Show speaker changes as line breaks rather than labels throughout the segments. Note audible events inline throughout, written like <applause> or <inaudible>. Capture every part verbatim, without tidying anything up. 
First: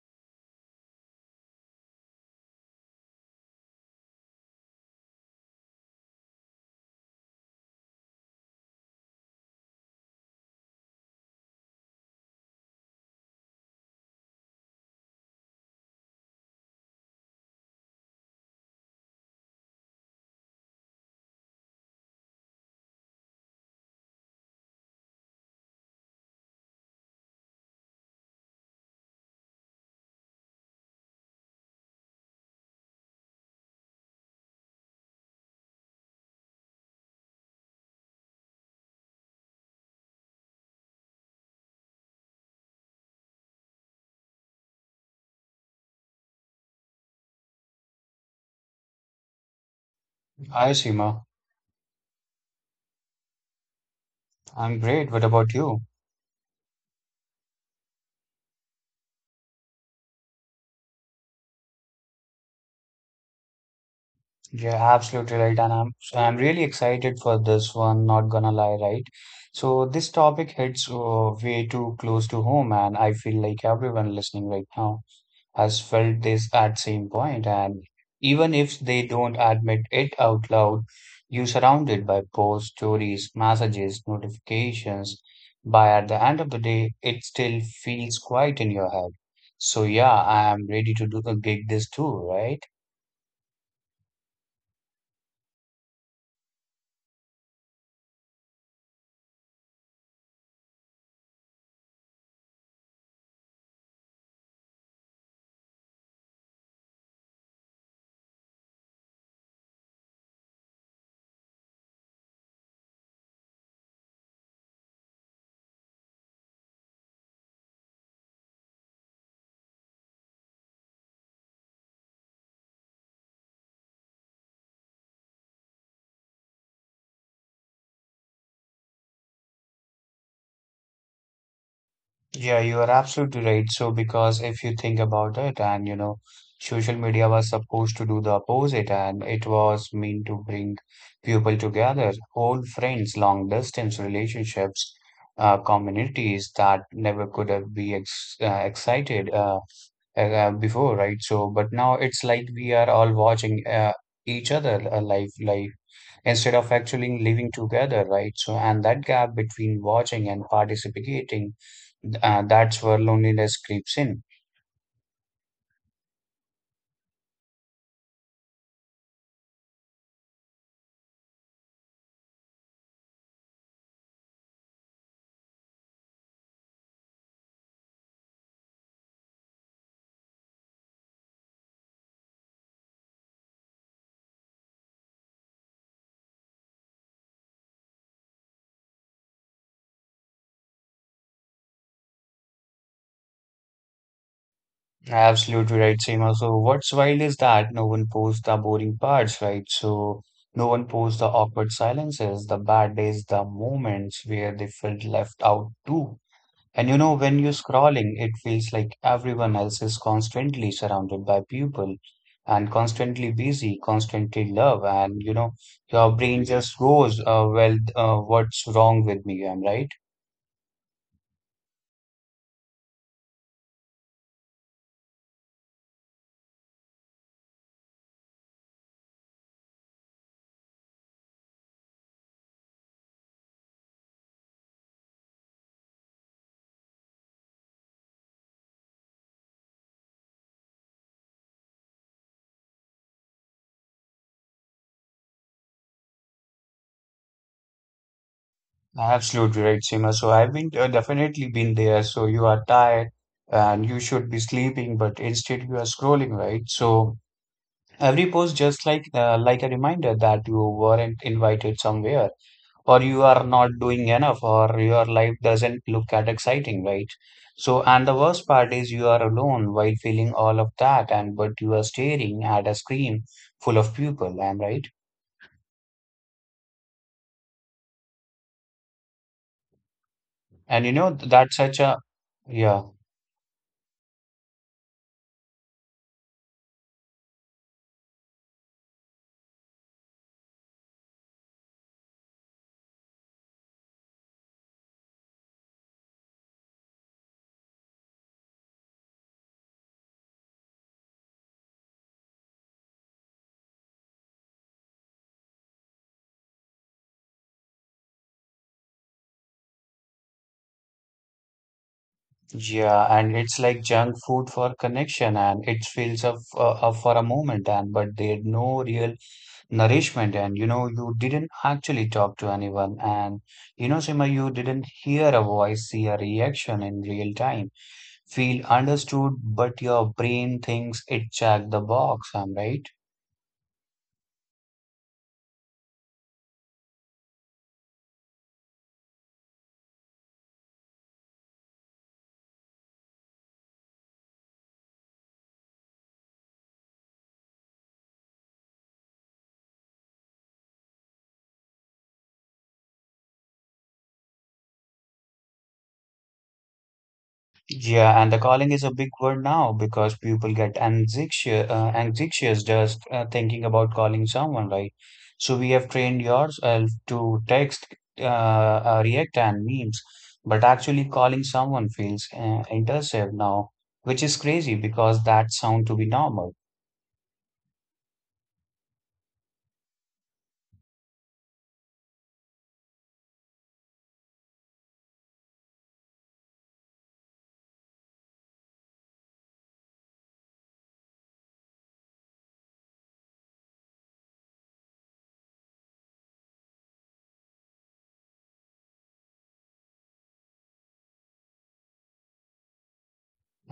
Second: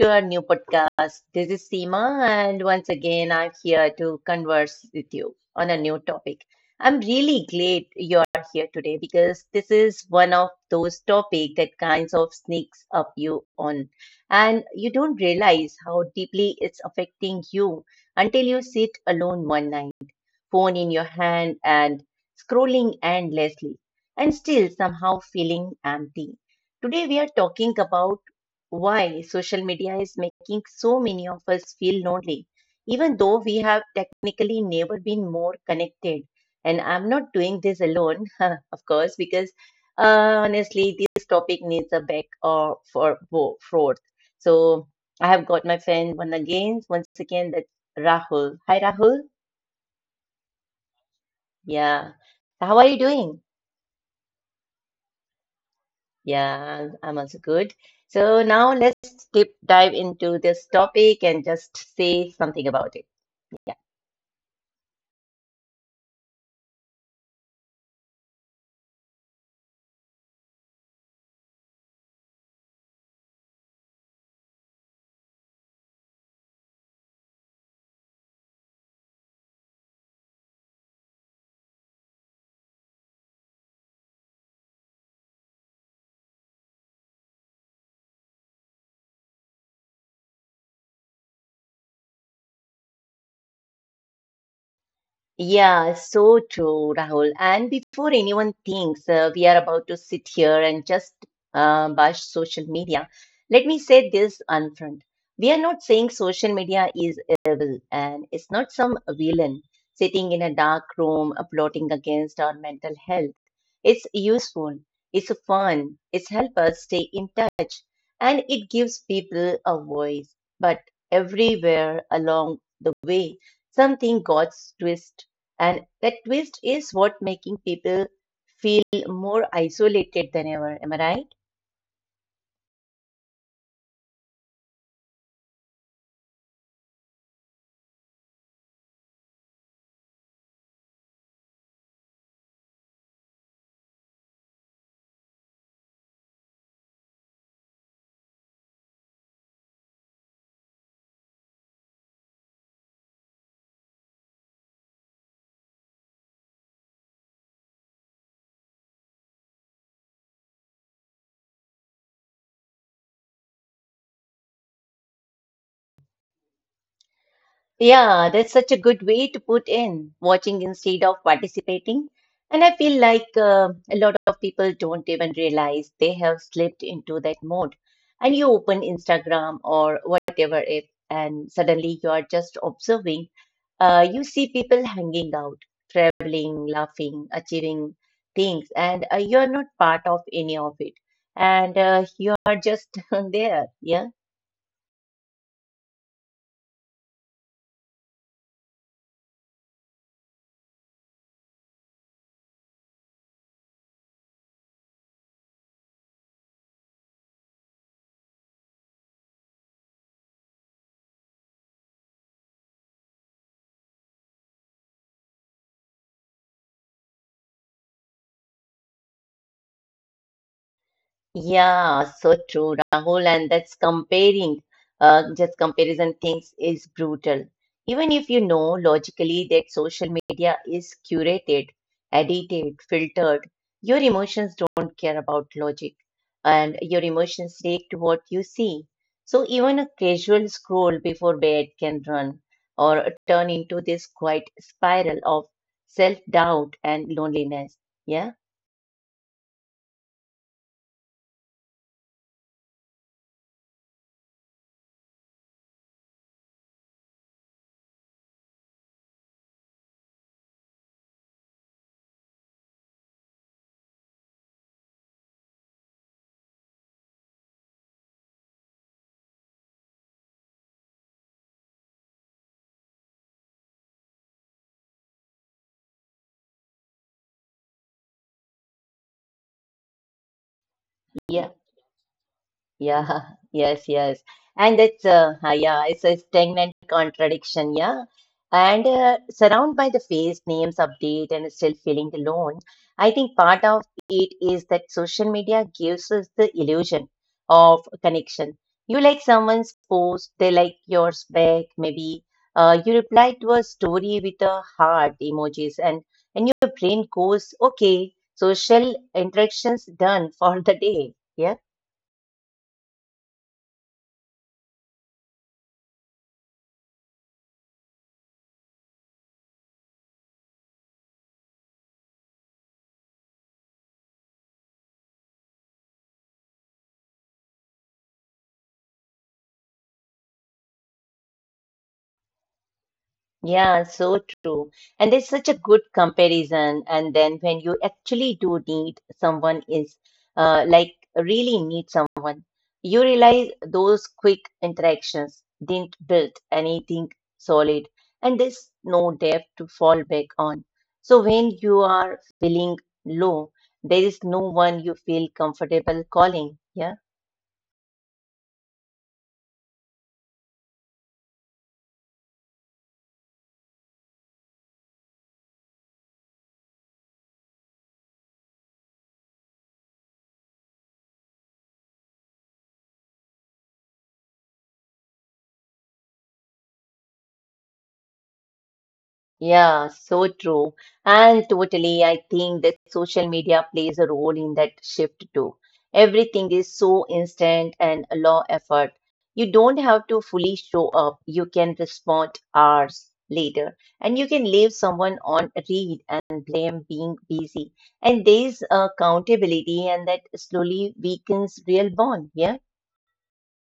to our new podcast. This is Seema, and once again, I'm here to converse with you on a new topic. I'm really glad you are here today because this is one of those topics that kinds of sneaks up you on, and you don't realize how deeply it's affecting you until you sit alone one night phone in your hand and scrolling endlessly and still somehow feeling empty. Today we are talking about why social media is making so many of us feel lonely, even though we have technically never been more connected. And I'm not doing this alone, <laughs> of course, because uh, honestly, this topic needs a back or for bo- forth. So I have got my friend one again, once again, that's Rahul. Hi, Rahul.
Hi, Seema.
Yeah. So how are you doing?
I'm great. What about you?
Yeah, I'm I'm also good. So now let's deep dive into this topic and just say something about it. Yeah.
Yeah, absolutely right. And I'm so I'm really excited for this one, not gonna lie, right? So this topic hits uh, way too close to home, and I feel like everyone listening right now. Has felt this at same point and even if they don't admit it out loud, you surrounded by posts, stories, messages, notifications by at the end of the day it still feels quiet in your head. So yeah, I am ready to do a gig this too, right?
Yeah, so true, Rahul. And before anyone thinks uh, we are about to sit here and just uh, bash social media, let me say this upfront. We are not saying social media is evil and it's not some villain sitting in a dark room uh, plotting against our mental health. It's useful, it's fun, it's help us stay in touch, and it gives people a voice. But everywhere along the way, something got twisted and that twist is what making people feel more isolated than ever. Am I right?
Yeah, you are absolutely right. So, because if you think about it, and you know, social media was supposed to do the opposite, and it was meant to bring people together, old friends, long distance relationships, uh, communities that never could have be ex uh, excited uh, uh, before, right? So, but now it's like we are all watching uh, each other uh, live, live instead of actually living together, right? So, and that gap between watching and participating, uh, that's where loneliness creeps in.
Yeah, that's such a good way to put in watching instead of participating. And I feel like uh, a lot of people don't even realize they have slipped into that mode. And you open Instagram or whatever app, and suddenly you are just observing. Uh, you see people hanging out, traveling, laughing, achieving things, and uh, you're not part of any of it. And uh, you are just <laughs> there. Yeah.
Absolutely right, Seema. So what's wild is that no one posts the boring parts, right? So no one posts the awkward silences, the bad days, the moments where they felt left out too. And you know, when you're scrolling, it feels like everyone else is constantly surrounded by people and constantly busy, constantly love, and you know, your brain just goes, uh, well, uh, what's wrong with me? I'm right.
Yeah, so true, Rahul, and that's comparing, uh, just comparison things is brutal. Even if you know logically that social media is curated, edited, filtered, your emotions don't care about logic, and your emotions react to what you see. So even a casual scroll before bed can run or turn into this quiet spiral of self-doubt and loneliness. Yeah,
Absolutely right, Seema. So I've been uh, definitely been there. So you are tired and you should be sleeping, but instead you are scrolling, right? So every post just like uh, like a reminder that you weren't invited somewhere, or you are not doing enough, or your life doesn't look that exciting, right? So and the worst part is you are alone while feeling all of that, and but you are staring at a screen full of people, am right? And you know
yeah.
that's such a yeah.
Yeah, <laughs> yes, yes. And it's uh, uh, yeah, it's a stagnant contradiction, yeah. And uh, surrounded by the face names update and still feeling alone. I think part of it is that social media gives us the illusion of connection. You like someone's post, they like yours back, maybe. Uh, you reply to a story with a heart emojis, and and your brain goes, okay, social interactions done for the day. Yeah.
Yeah, and it's like junk food for connection, and it fills up, uh, up for a moment, and but they had no real nourishment, and you know you didn't actually talk to anyone, and you know Sima, you didn't hear a voice, see a reaction in real time, feel understood, but your brain thinks it checked the box. I'm right.
Yeah, so true. And it's such a good comparison. And then when you actually do need someone is uh, like really need someone, you realize those quick interactions didn't build anything solid and there's no depth to fall back on. So when you are feeling low, there is no one you feel comfortable calling. Yeah.
Yeah, and the calling is a big word now because people get anxious, uh, anxious just uh, thinking about calling someone, right? So we have trained yourself to text, uh, uh, react, and memes, but actually calling someone feels uh, intrusive now, which is crazy because that sound to be normal.
Yeah, so true. And totally, I think that social media plays a role in that shift too. Everything is so instant and low effort. You don't have to fully show up. You can respond hours later, and you can leave someone on read and blame being busy. And there is accountability, and that slowly weakens real bond. Yeah.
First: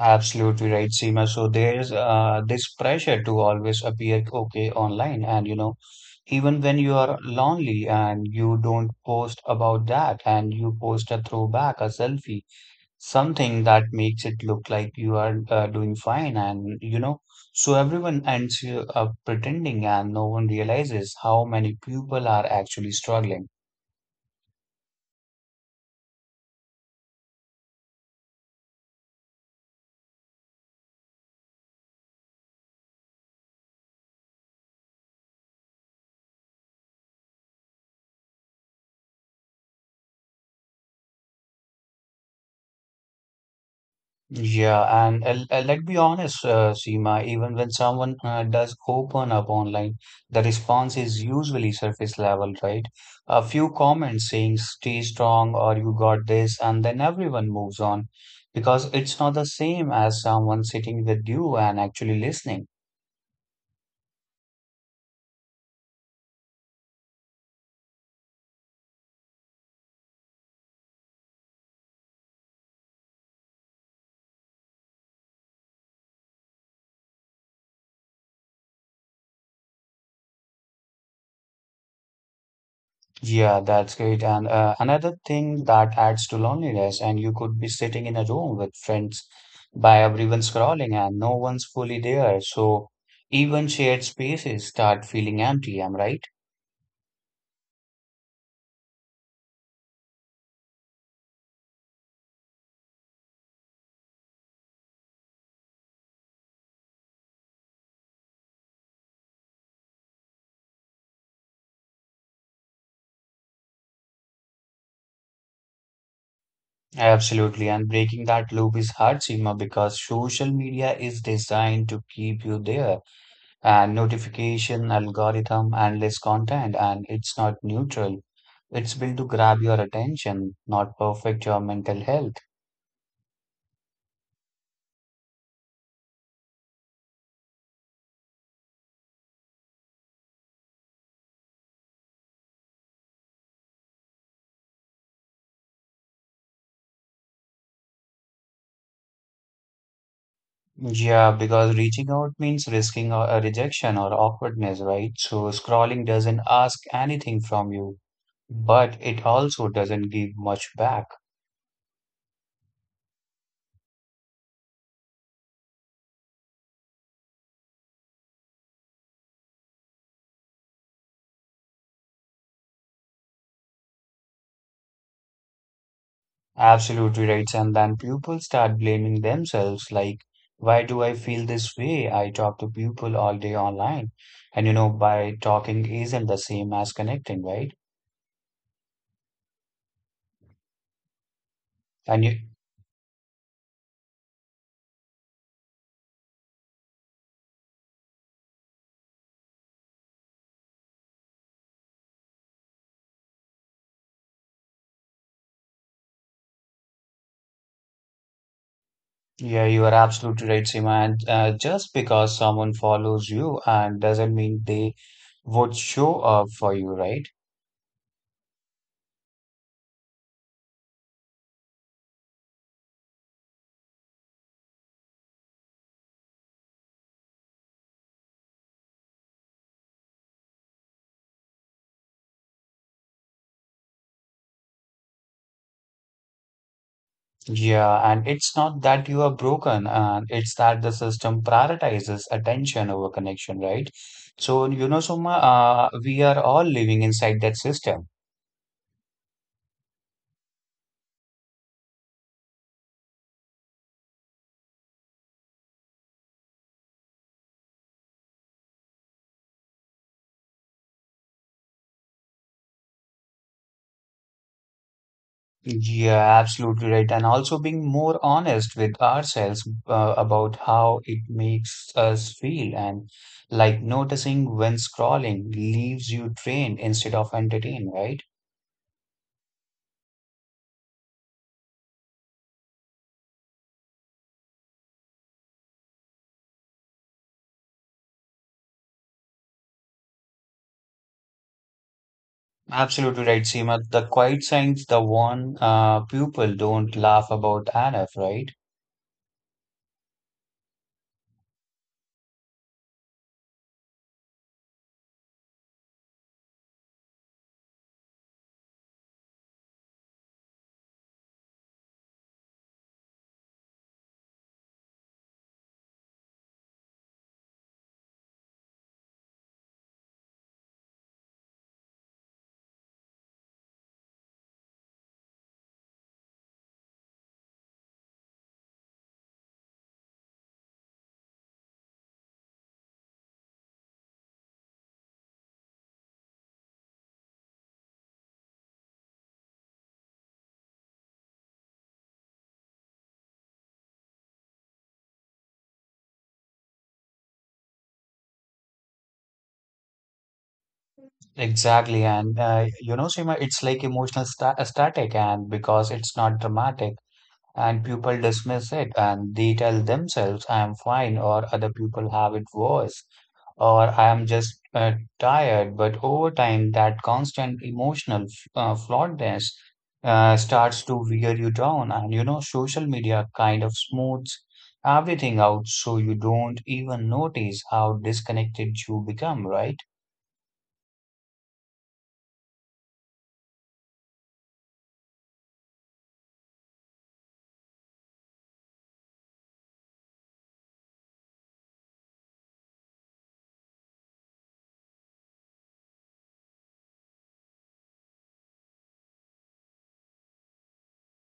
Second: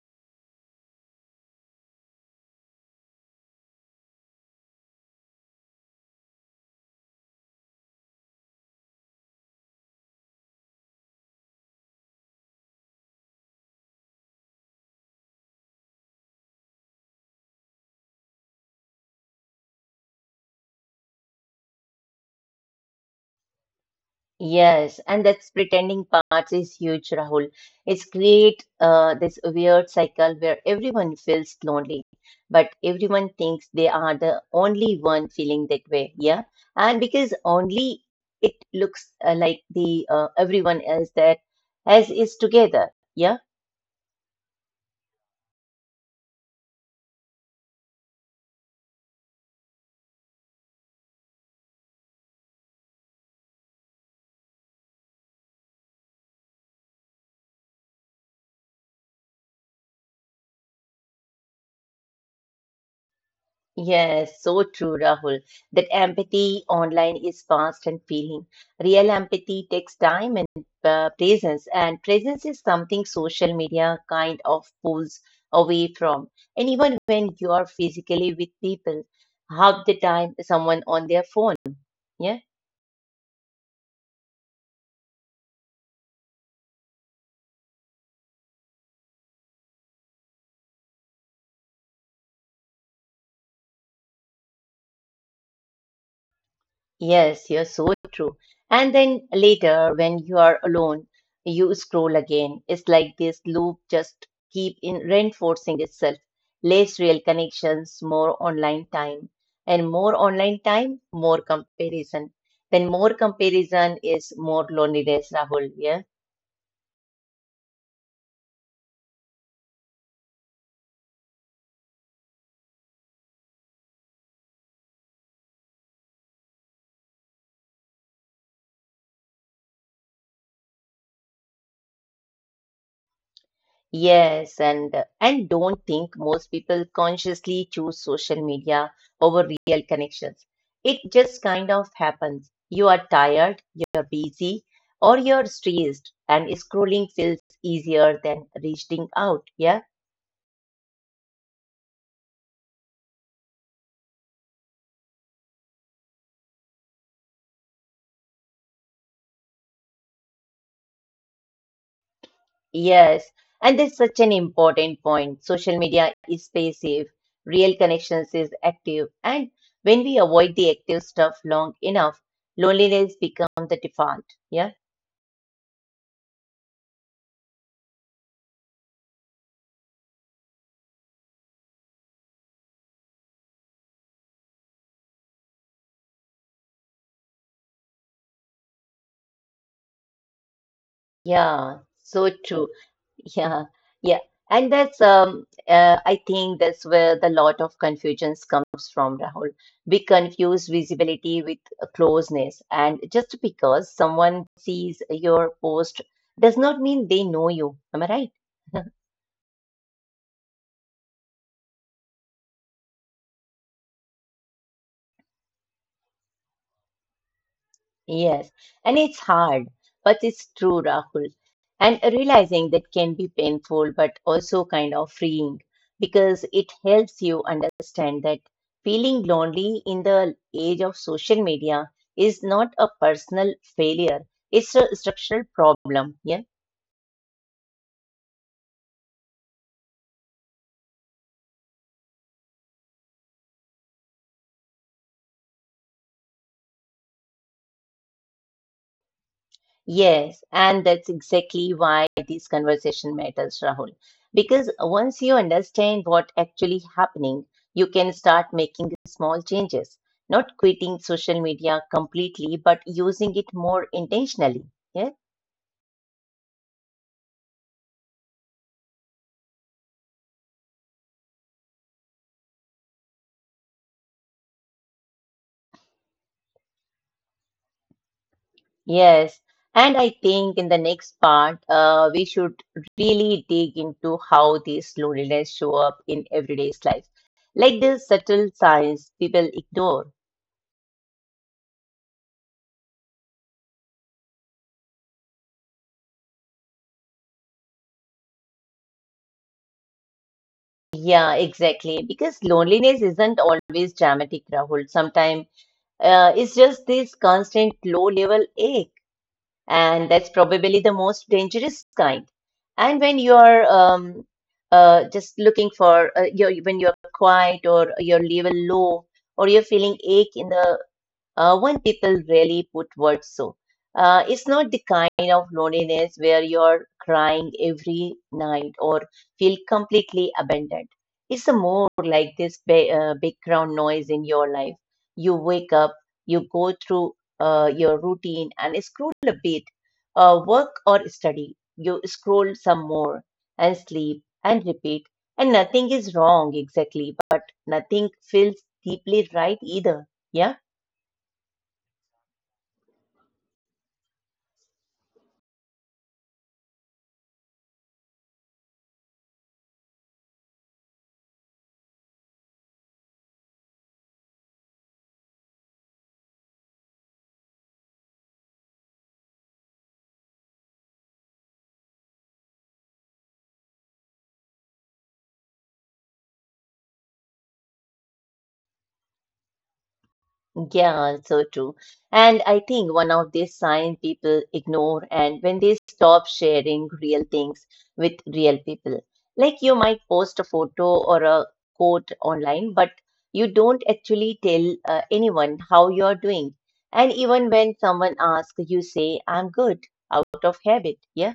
Absolutely right, Seema. So there's uh, this pressure to always appear okay online, and you know, even when you are lonely and you don't post about that, and you post a throwback, a selfie, something that makes it look like you are uh, doing fine, and you know, so everyone ends you up pretending, and no one realizes how many people are actually struggling.
Yes, and that's pretending parts is huge, Rahul. It's create uh, this weird cycle where everyone feels lonely, but everyone thinks they are the only one feeling that way. Yeah, and because only it looks uh, like the uh, everyone else that as is together. Yeah.
Yeah, and uh, uh, let's be honest, uh, Seema, even when someone uh, does open up online, the response is usually surface level, right? A few comments saying stay strong or you got this, and then everyone moves on because it's not the same as someone sitting with you and actually listening.
Yes, so true, Rahul. That empathy online is fast and feeling. Real empathy takes time and uh, presence, and presence is something social media kind of pulls away from. And even when you are physically with people, half the time someone on their phone. Yeah.
Yeah, that's great. And uh, another thing that adds to loneliness, and you could be sitting in a room with friends by everyone scrolling and no one's fully there. So even shared spaces start feeling empty, am I right?
Yes, you're so true. And then later, when you are alone, you scroll again. It's like this loop just keep in reinforcing itself. Less real connections, more online time, and more online time, more comparison. Then more comparison is more loneliness, Rahul. Yeah.
Absolutely. And breaking that loop is hard, Seema, because social media is designed to keep you there. And notification, algorithm, endless content, and it's not neutral. It's built to grab your attention, not perfect your mental health.
Yes, and and don't think most people consciously choose social media over real connections. It just kind of happens. You are tired, you're busy, or you're stressed, and scrolling feels easier than reaching out. Yeah?
Yeah, because reaching out means risking a a rejection or awkwardness, right? So scrolling doesn't ask anything from you, but it also doesn't give much back.
Yes. And that's such an important point. Social media is passive, real connections is active, and when we avoid the active stuff long enough, loneliness becomes the default. Yeah?
Absolutely right. And then people start blaming themselves, like, why do I feel this way? I talk to people all day online. And you know, by talking isn't the same as connecting, right?
Yeah,
And
so
you,
true. Yeah, yeah. And that's um uh, I think that's where the lot of confusions comes from, Rahul. We confuse visibility with closeness, and just because someone sees your post does not mean they know you. Am I right? <laughs>
yeah, you are absolutely right, Seema. And uh, just because someone follows you and doesn't mean they would show up for you, right?
Yes, and it's hard, but it's true, Rahul. And realizing that can be painful, but also kind of freeing because it helps you understand that feeling lonely in the age of social media is not a personal failure, it's a structural problem. Yeah.
Yeah, and it's not that you are broken, and it's that the system prioritizes attention over connection, right? So, you know, Soma, uh, we are all living inside that system.
Yes, and that's exactly why this conversation matters, Rahul. Because once you understand what actually happening, you can start making small changes, not quitting social media completely, but using it more intentionally. Yeah?
Yeah, absolutely right. And also being more honest with ourselves uh, about how it makes us feel and like noticing when scrolling leaves you drained instead of entertained, right?
Yes. And I think in the next part, uh, we should really dig into how these loneliness show up in everyday's life, like the subtle signs people ignore.
Absolutely right, Seema. The quiet signs, the one uh, people don't laugh about enough, right?
Yeah, exactly. Because loneliness isn't always dramatic, Rahul. Sometimes uh, it's just this constant low level ache, and that's probably the most dangerous kind. And when you're um, uh, just looking for, uh, you're, when you're quiet or your level low, or you're feeling ache in the uh, when people really put words so. Uh, it's not the kind of loneliness where you're crying every night or feel completely abandoned. It's a more like this ba- uh, background noise in your life. You wake up, you go through uh, your routine and scroll a bit, uh, work or study. You scroll some more and sleep and repeat. And nothing is wrong exactly, but nothing feels deeply right either. Yeah.
Exactly. And uh, you know, Seema, it's like emotional sta static and because it's not dramatic and people dismiss it and they tell themselves I am fine or other people have it worse or I am just uh, tired. But over time, that constant emotional f- uh, flawedness uh, starts to wear you down. And you know, social media kind of smooths everything out so you don't even notice how disconnected you become, right?
Yeah, so true. And I think one of these signs people ignore and when they stop sharing real things with real people. Like you might post a photo or a quote online, but you don't actually tell uh, anyone how you're doing. And even when someone asks, you say, I'm good out of habit. Yeah.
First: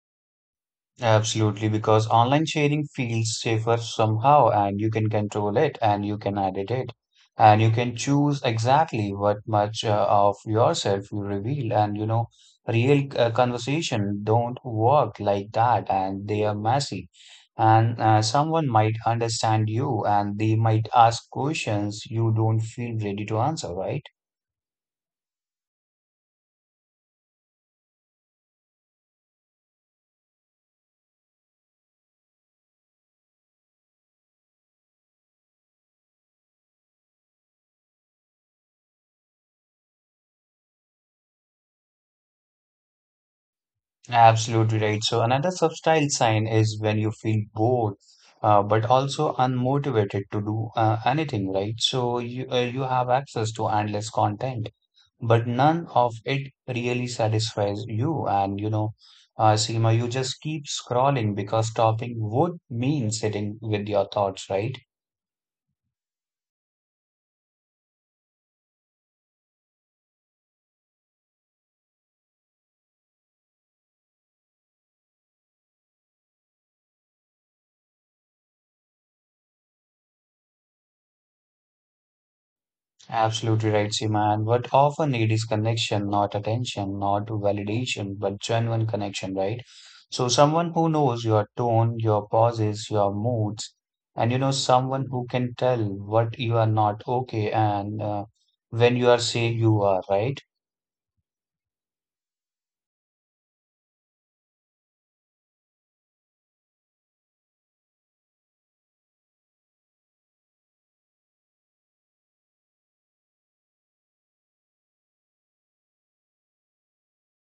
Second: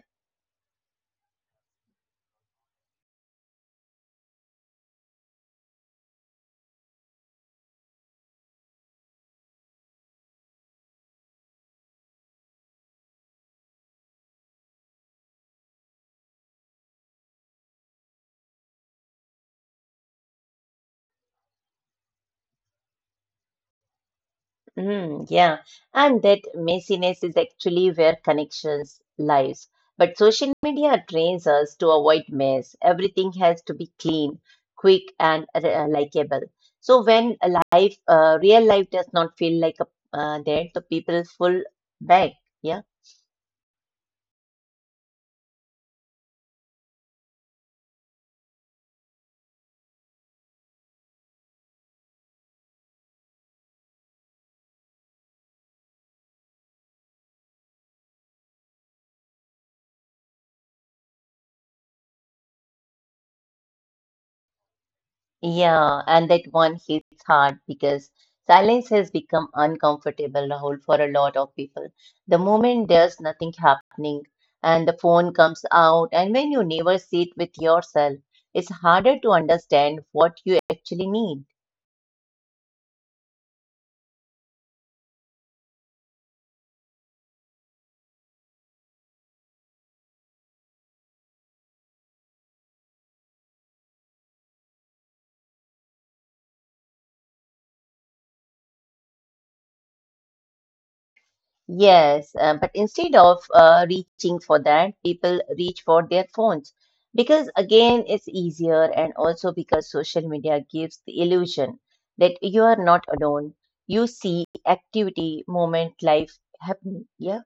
Absolutely, because online sharing feels safer somehow, and you can control it, and you can edit it, and you can choose exactly what much uh, of yourself you reveal. And you know, real uh, conversation don't work like that, and they are messy. And uh, someone might understand you, and they might ask questions you don't feel ready to answer, right?
Mm, yeah, and that messiness is actually where connections lies. But social media trains us to avoid mess. Everything has to be clean, quick, and uh, likable. So when a life, uh, real life does not feel like a, uh, that, the people fall back. Yeah.
Absolutely right. So another subtle sign is when you feel bored, uh, but also unmotivated to do uh, anything, right? So you uh, you have access to endless content, but none of it really satisfies you. And you know, uh, Seema, you just keep scrolling because stopping would mean sitting with your thoughts, right?
Yeah, and that one hits hard because silence has become uncomfortable, Rahul, for a lot of people. The moment there's nothing happening and the phone comes out, and when you never sit with yourself, it's harder to understand what you actually need.
Absolutely right, Seema. And what often need is connection, not attention, not validation, but genuine connection, right? So someone who knows your tone, your pauses, your moods, and you know, someone who can tell what you are not okay and uh, when you are saying you are, right?
Yes, uh, but instead of uh, reaching for that, people reach for their phones because, again, it's easier and also because social media gives the illusion that you are not alone. You see activity, moment, life happening. Yeah.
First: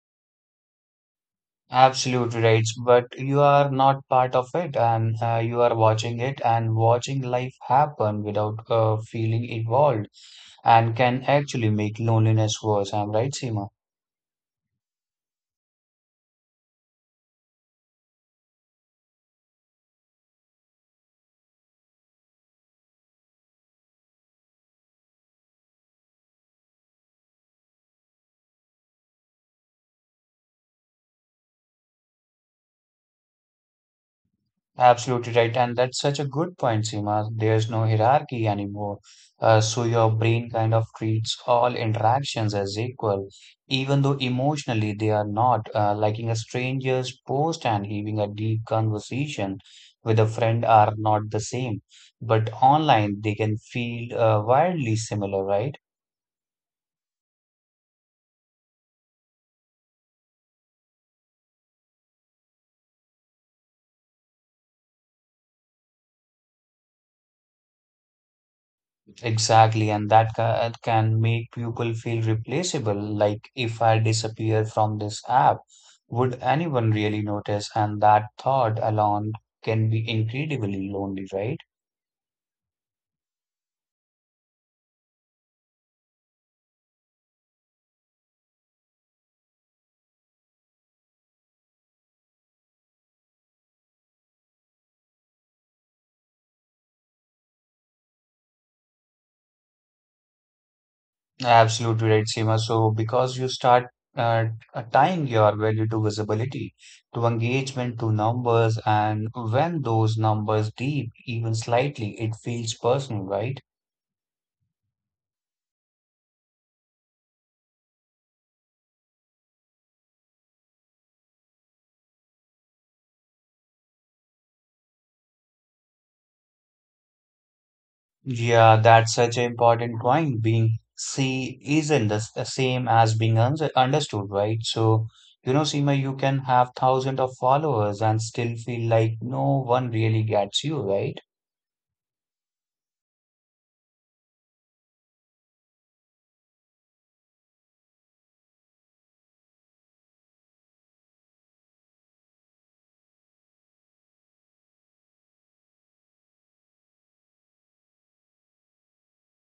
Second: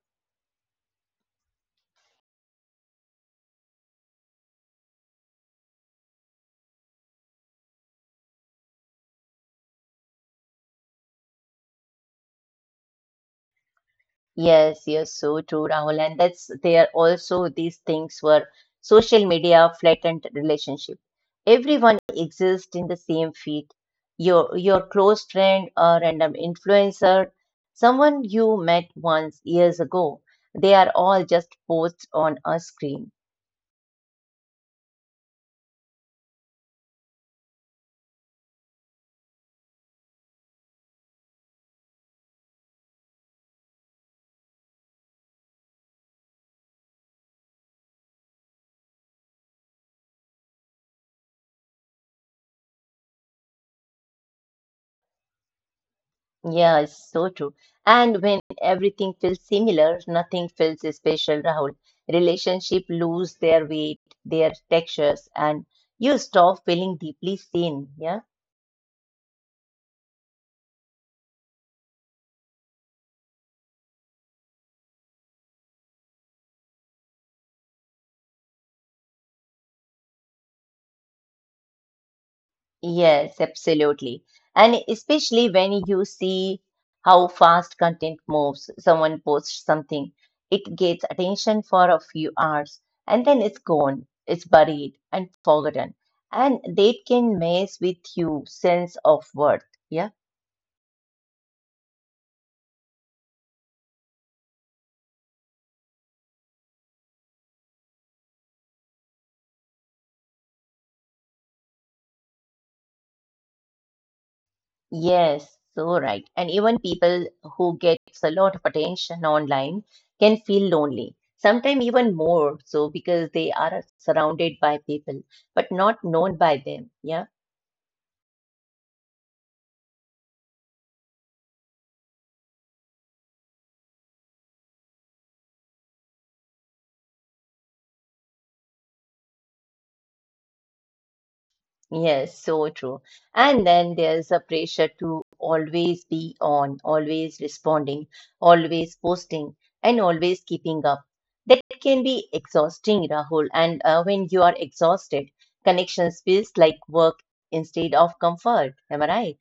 Absolutely right. But you are not part of it and uh, you are watching it and watching life happen without uh, feeling involved and can actually make loneliness worse. I'm right, Seema.
Yes, yes, so true, Rahul. And that's there also these things were social media flattened relationship. Everyone exists in the same feed. Your your close friend or random influencer, someone you met once years ago. They are all just posts on a screen.
Absolutely right. And that's such a good point, Seema. There's no hierarchy anymore. Uh, so your brain kind of treats all interactions as equal, even though emotionally they are not, uh, liking a stranger's post and having a deep conversation with a friend are not the same. But online, they can feel uh, wildly similar, right?
Yeah, it's so true. And when everything feels similar, nothing feels special, Rahul. Relationship lose their weight, their textures, and you stop feeling deeply seen. Yeah.
Exactly, and that ca- can make people feel replaceable. Like, if I disappear from this app, would anyone really notice? And that thought alone can be incredibly lonely, right?
Yes, absolutely. And especially when you see how fast content moves, someone posts something, it gets attention for a few hours, and then it's gone, it's buried and forgotten. And that can mess with you sense of worth. Yeah.
Absolutely right, Seema. So, because you start uh, uh, tying your value to visibility, to engagement, to numbers, and when those numbers deep, even slightly, it feels personal, right?
Yes, so right. And even people who gets a lot of attention online can feel lonely. Sometimes even more so because they are surrounded by people, but not known by them. Yeah.
Yeah, that's such an important point. Being see isn't the, s- the same as being un understood, right? So, you know, Seema, you can have thousands of followers and still feel like no one really gets you, right?
Yes, so true. And then there's a pressure to always be on, always responding, always posting, and always keeping up. That can be exhausting, Rahul. And uh, when you are exhausted, connections feels like work instead of comfort. Am I right?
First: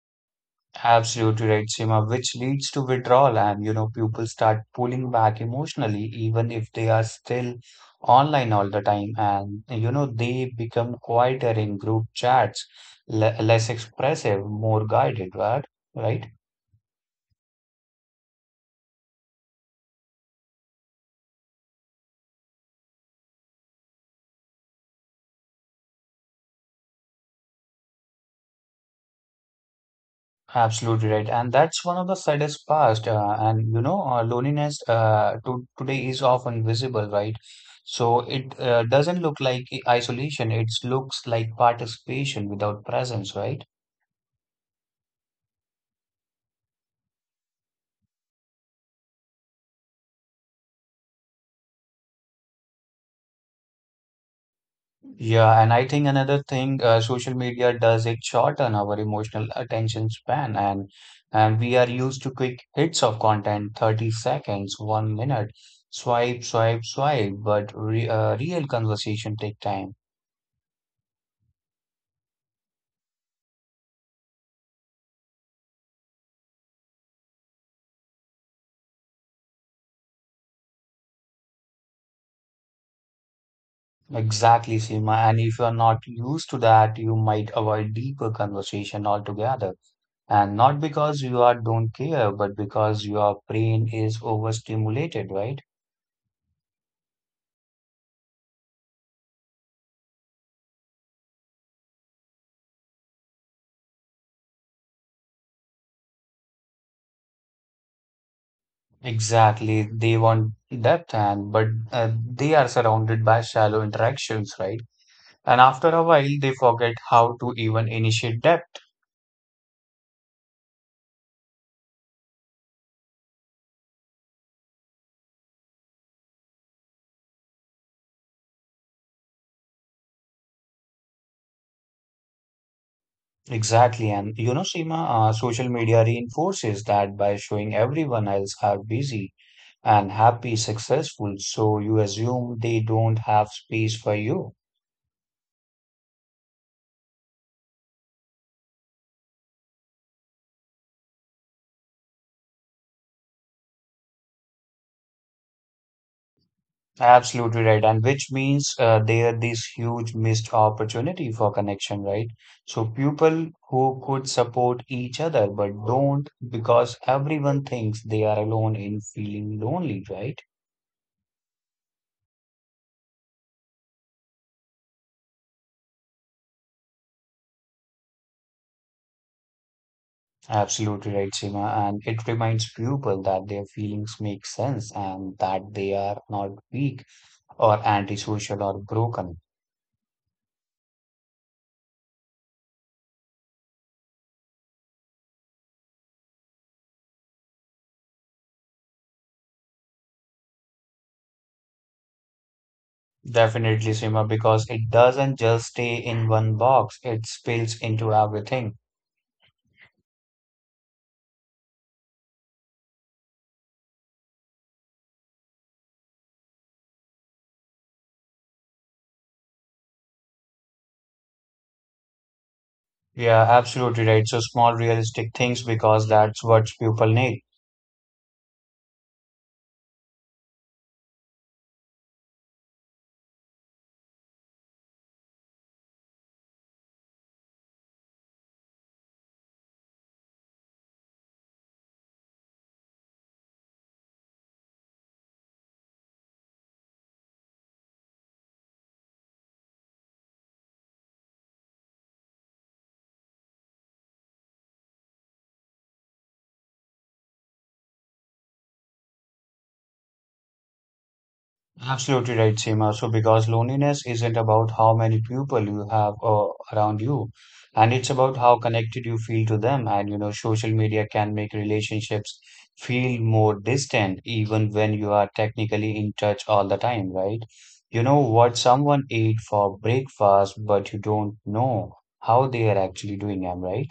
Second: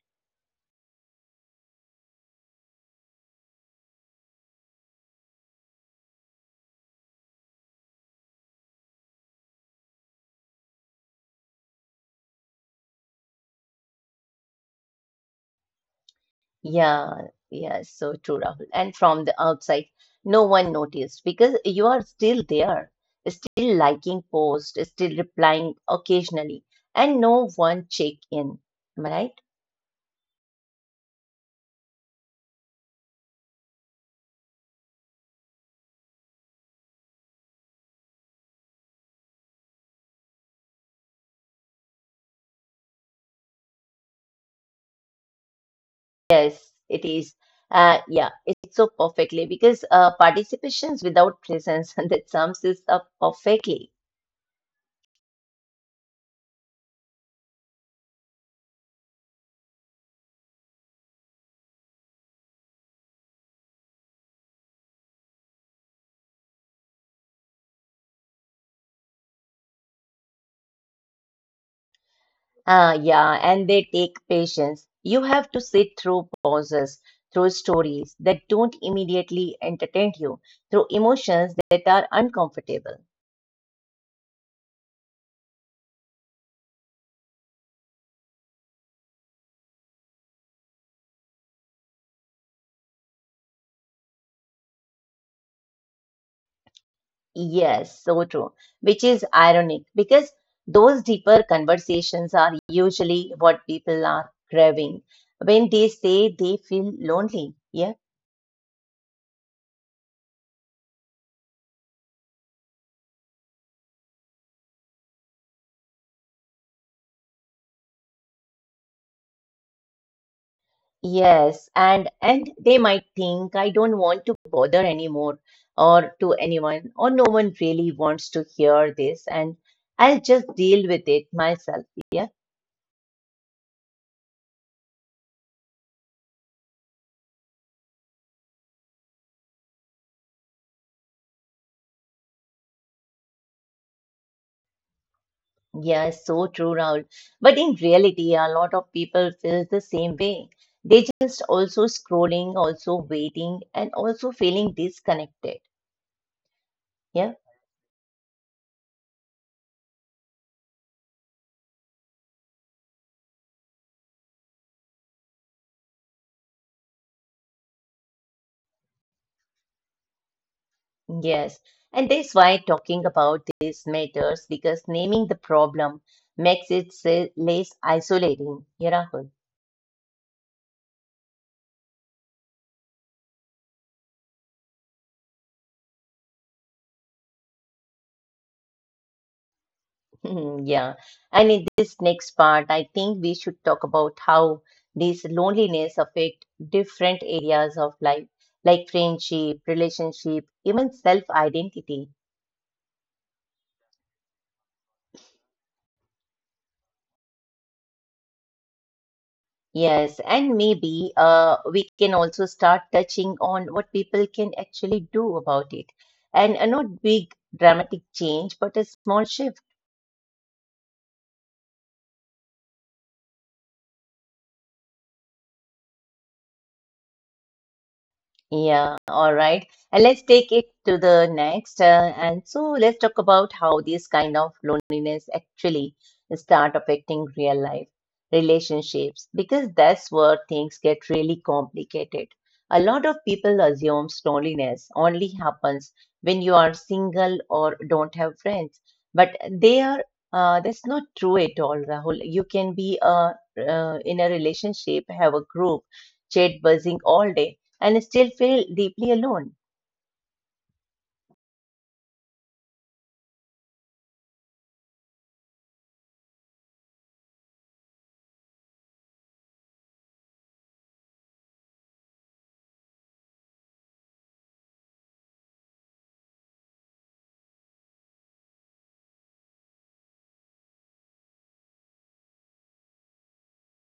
Absolutely right, Seema, which leads to withdrawal and, you know, people start pulling back emotionally, even if they are still online all the time. And, you know, they become quieter in group chats, le less expressive, more guided, right? Right?
Yeah, yeah, so true, Rahul. And from the outside, no one noticed because you are still there, still liking posts, still replying occasionally, and no one check in. Am I right?
Absolutely right, and that's one of the saddest past. Uh, and you know, uh, loneliness uh, to today is often visible, right? So it uh, doesn't look like i- isolation; it looks like participation without presence, right?
Yes, it is. Uh, yeah, it's so perfectly because uh, participations without presence, <laughs> and that sums this up perfectly.
Yeah, and I think another thing, uh, social media does it shorten our emotional attention span, and and we are used to quick hits of content, thirty seconds, one minute, swipe, swipe, swipe. But re uh, real conversation take time.
Ah, yeah, and they take patience. You have to sit through pauses, through stories that don't immediately entertain you, through emotions that are uncomfortable.
Exactly, Seema. And if you're not used to that, you might avoid deeper conversation altogether. And not because you are don't care, but because your brain is overstimulated, right?
Yes, so true. Which is ironic because those deeper conversations are usually what people are craving when they say they feel lonely. Yeah.
Exactly. They want depth and but uh, they are surrounded by shallow interactions, right? And after a while, they forget how to even initiate depth.
Yes, and and they might think, "I don't want to bother anymore or to anyone, or no one really wants to hear this and I'll just deal with it myself." Yeah.
Exactly. And you know, Seema, uh, social media reinforces that by showing everyone else how busy and happy, successful. So you assume they don't have space for you.
Yeah, so true, Rahul. But in reality, a lot of people feel the same way. They just also scrolling, also waiting, and also feeling disconnected. Yeah.
Absolutely right. And which means uh, there this huge missed opportunity for connection, right? So people who could support each other but don't because everyone thinks they are alone in feeling lonely, right?
Yes, and that's why talking about this matters, because naming the problem makes it se- less isolating. Yeah, Rahul.
Absolutely right, Seema. And it reminds people that their feelings make sense and that they are not weak or antisocial or broken.
<laughs> Yeah. And in this next part, I think we should talk about how this loneliness affect different areas of life, like friendship, relationship, even self-identity.
Definitely, Seema, because it doesn't just stay in one box, it spills into everything.
Yes, and maybe uh, we can also start touching on what people can actually do about it. And uh, not big dramatic change, but a small shift.
Yeah, absolutely right. So small realistic things because that's what people need.
Yeah, all right. And let's take it to the next. Uh, and so let's talk about how this kind of loneliness actually start affecting real life relationships, because that's where things get really complicated. A lot of people assume loneliness only happens when you are single or don't have friends, but they are, uh, that's not true at all, Rahul. You can be uh, uh, in a relationship, have a group, chat buzzing all day, and still feel deeply alone.
Absolutely right, Seema. So, because loneliness isn't about how many people you have uh, around you, and it's about how connected you feel to them. And you know, social media can make relationships feel more distant, even when you are technically in touch all the time, right? You know what someone ate for breakfast, but you don't know how they are actually doing, am I right?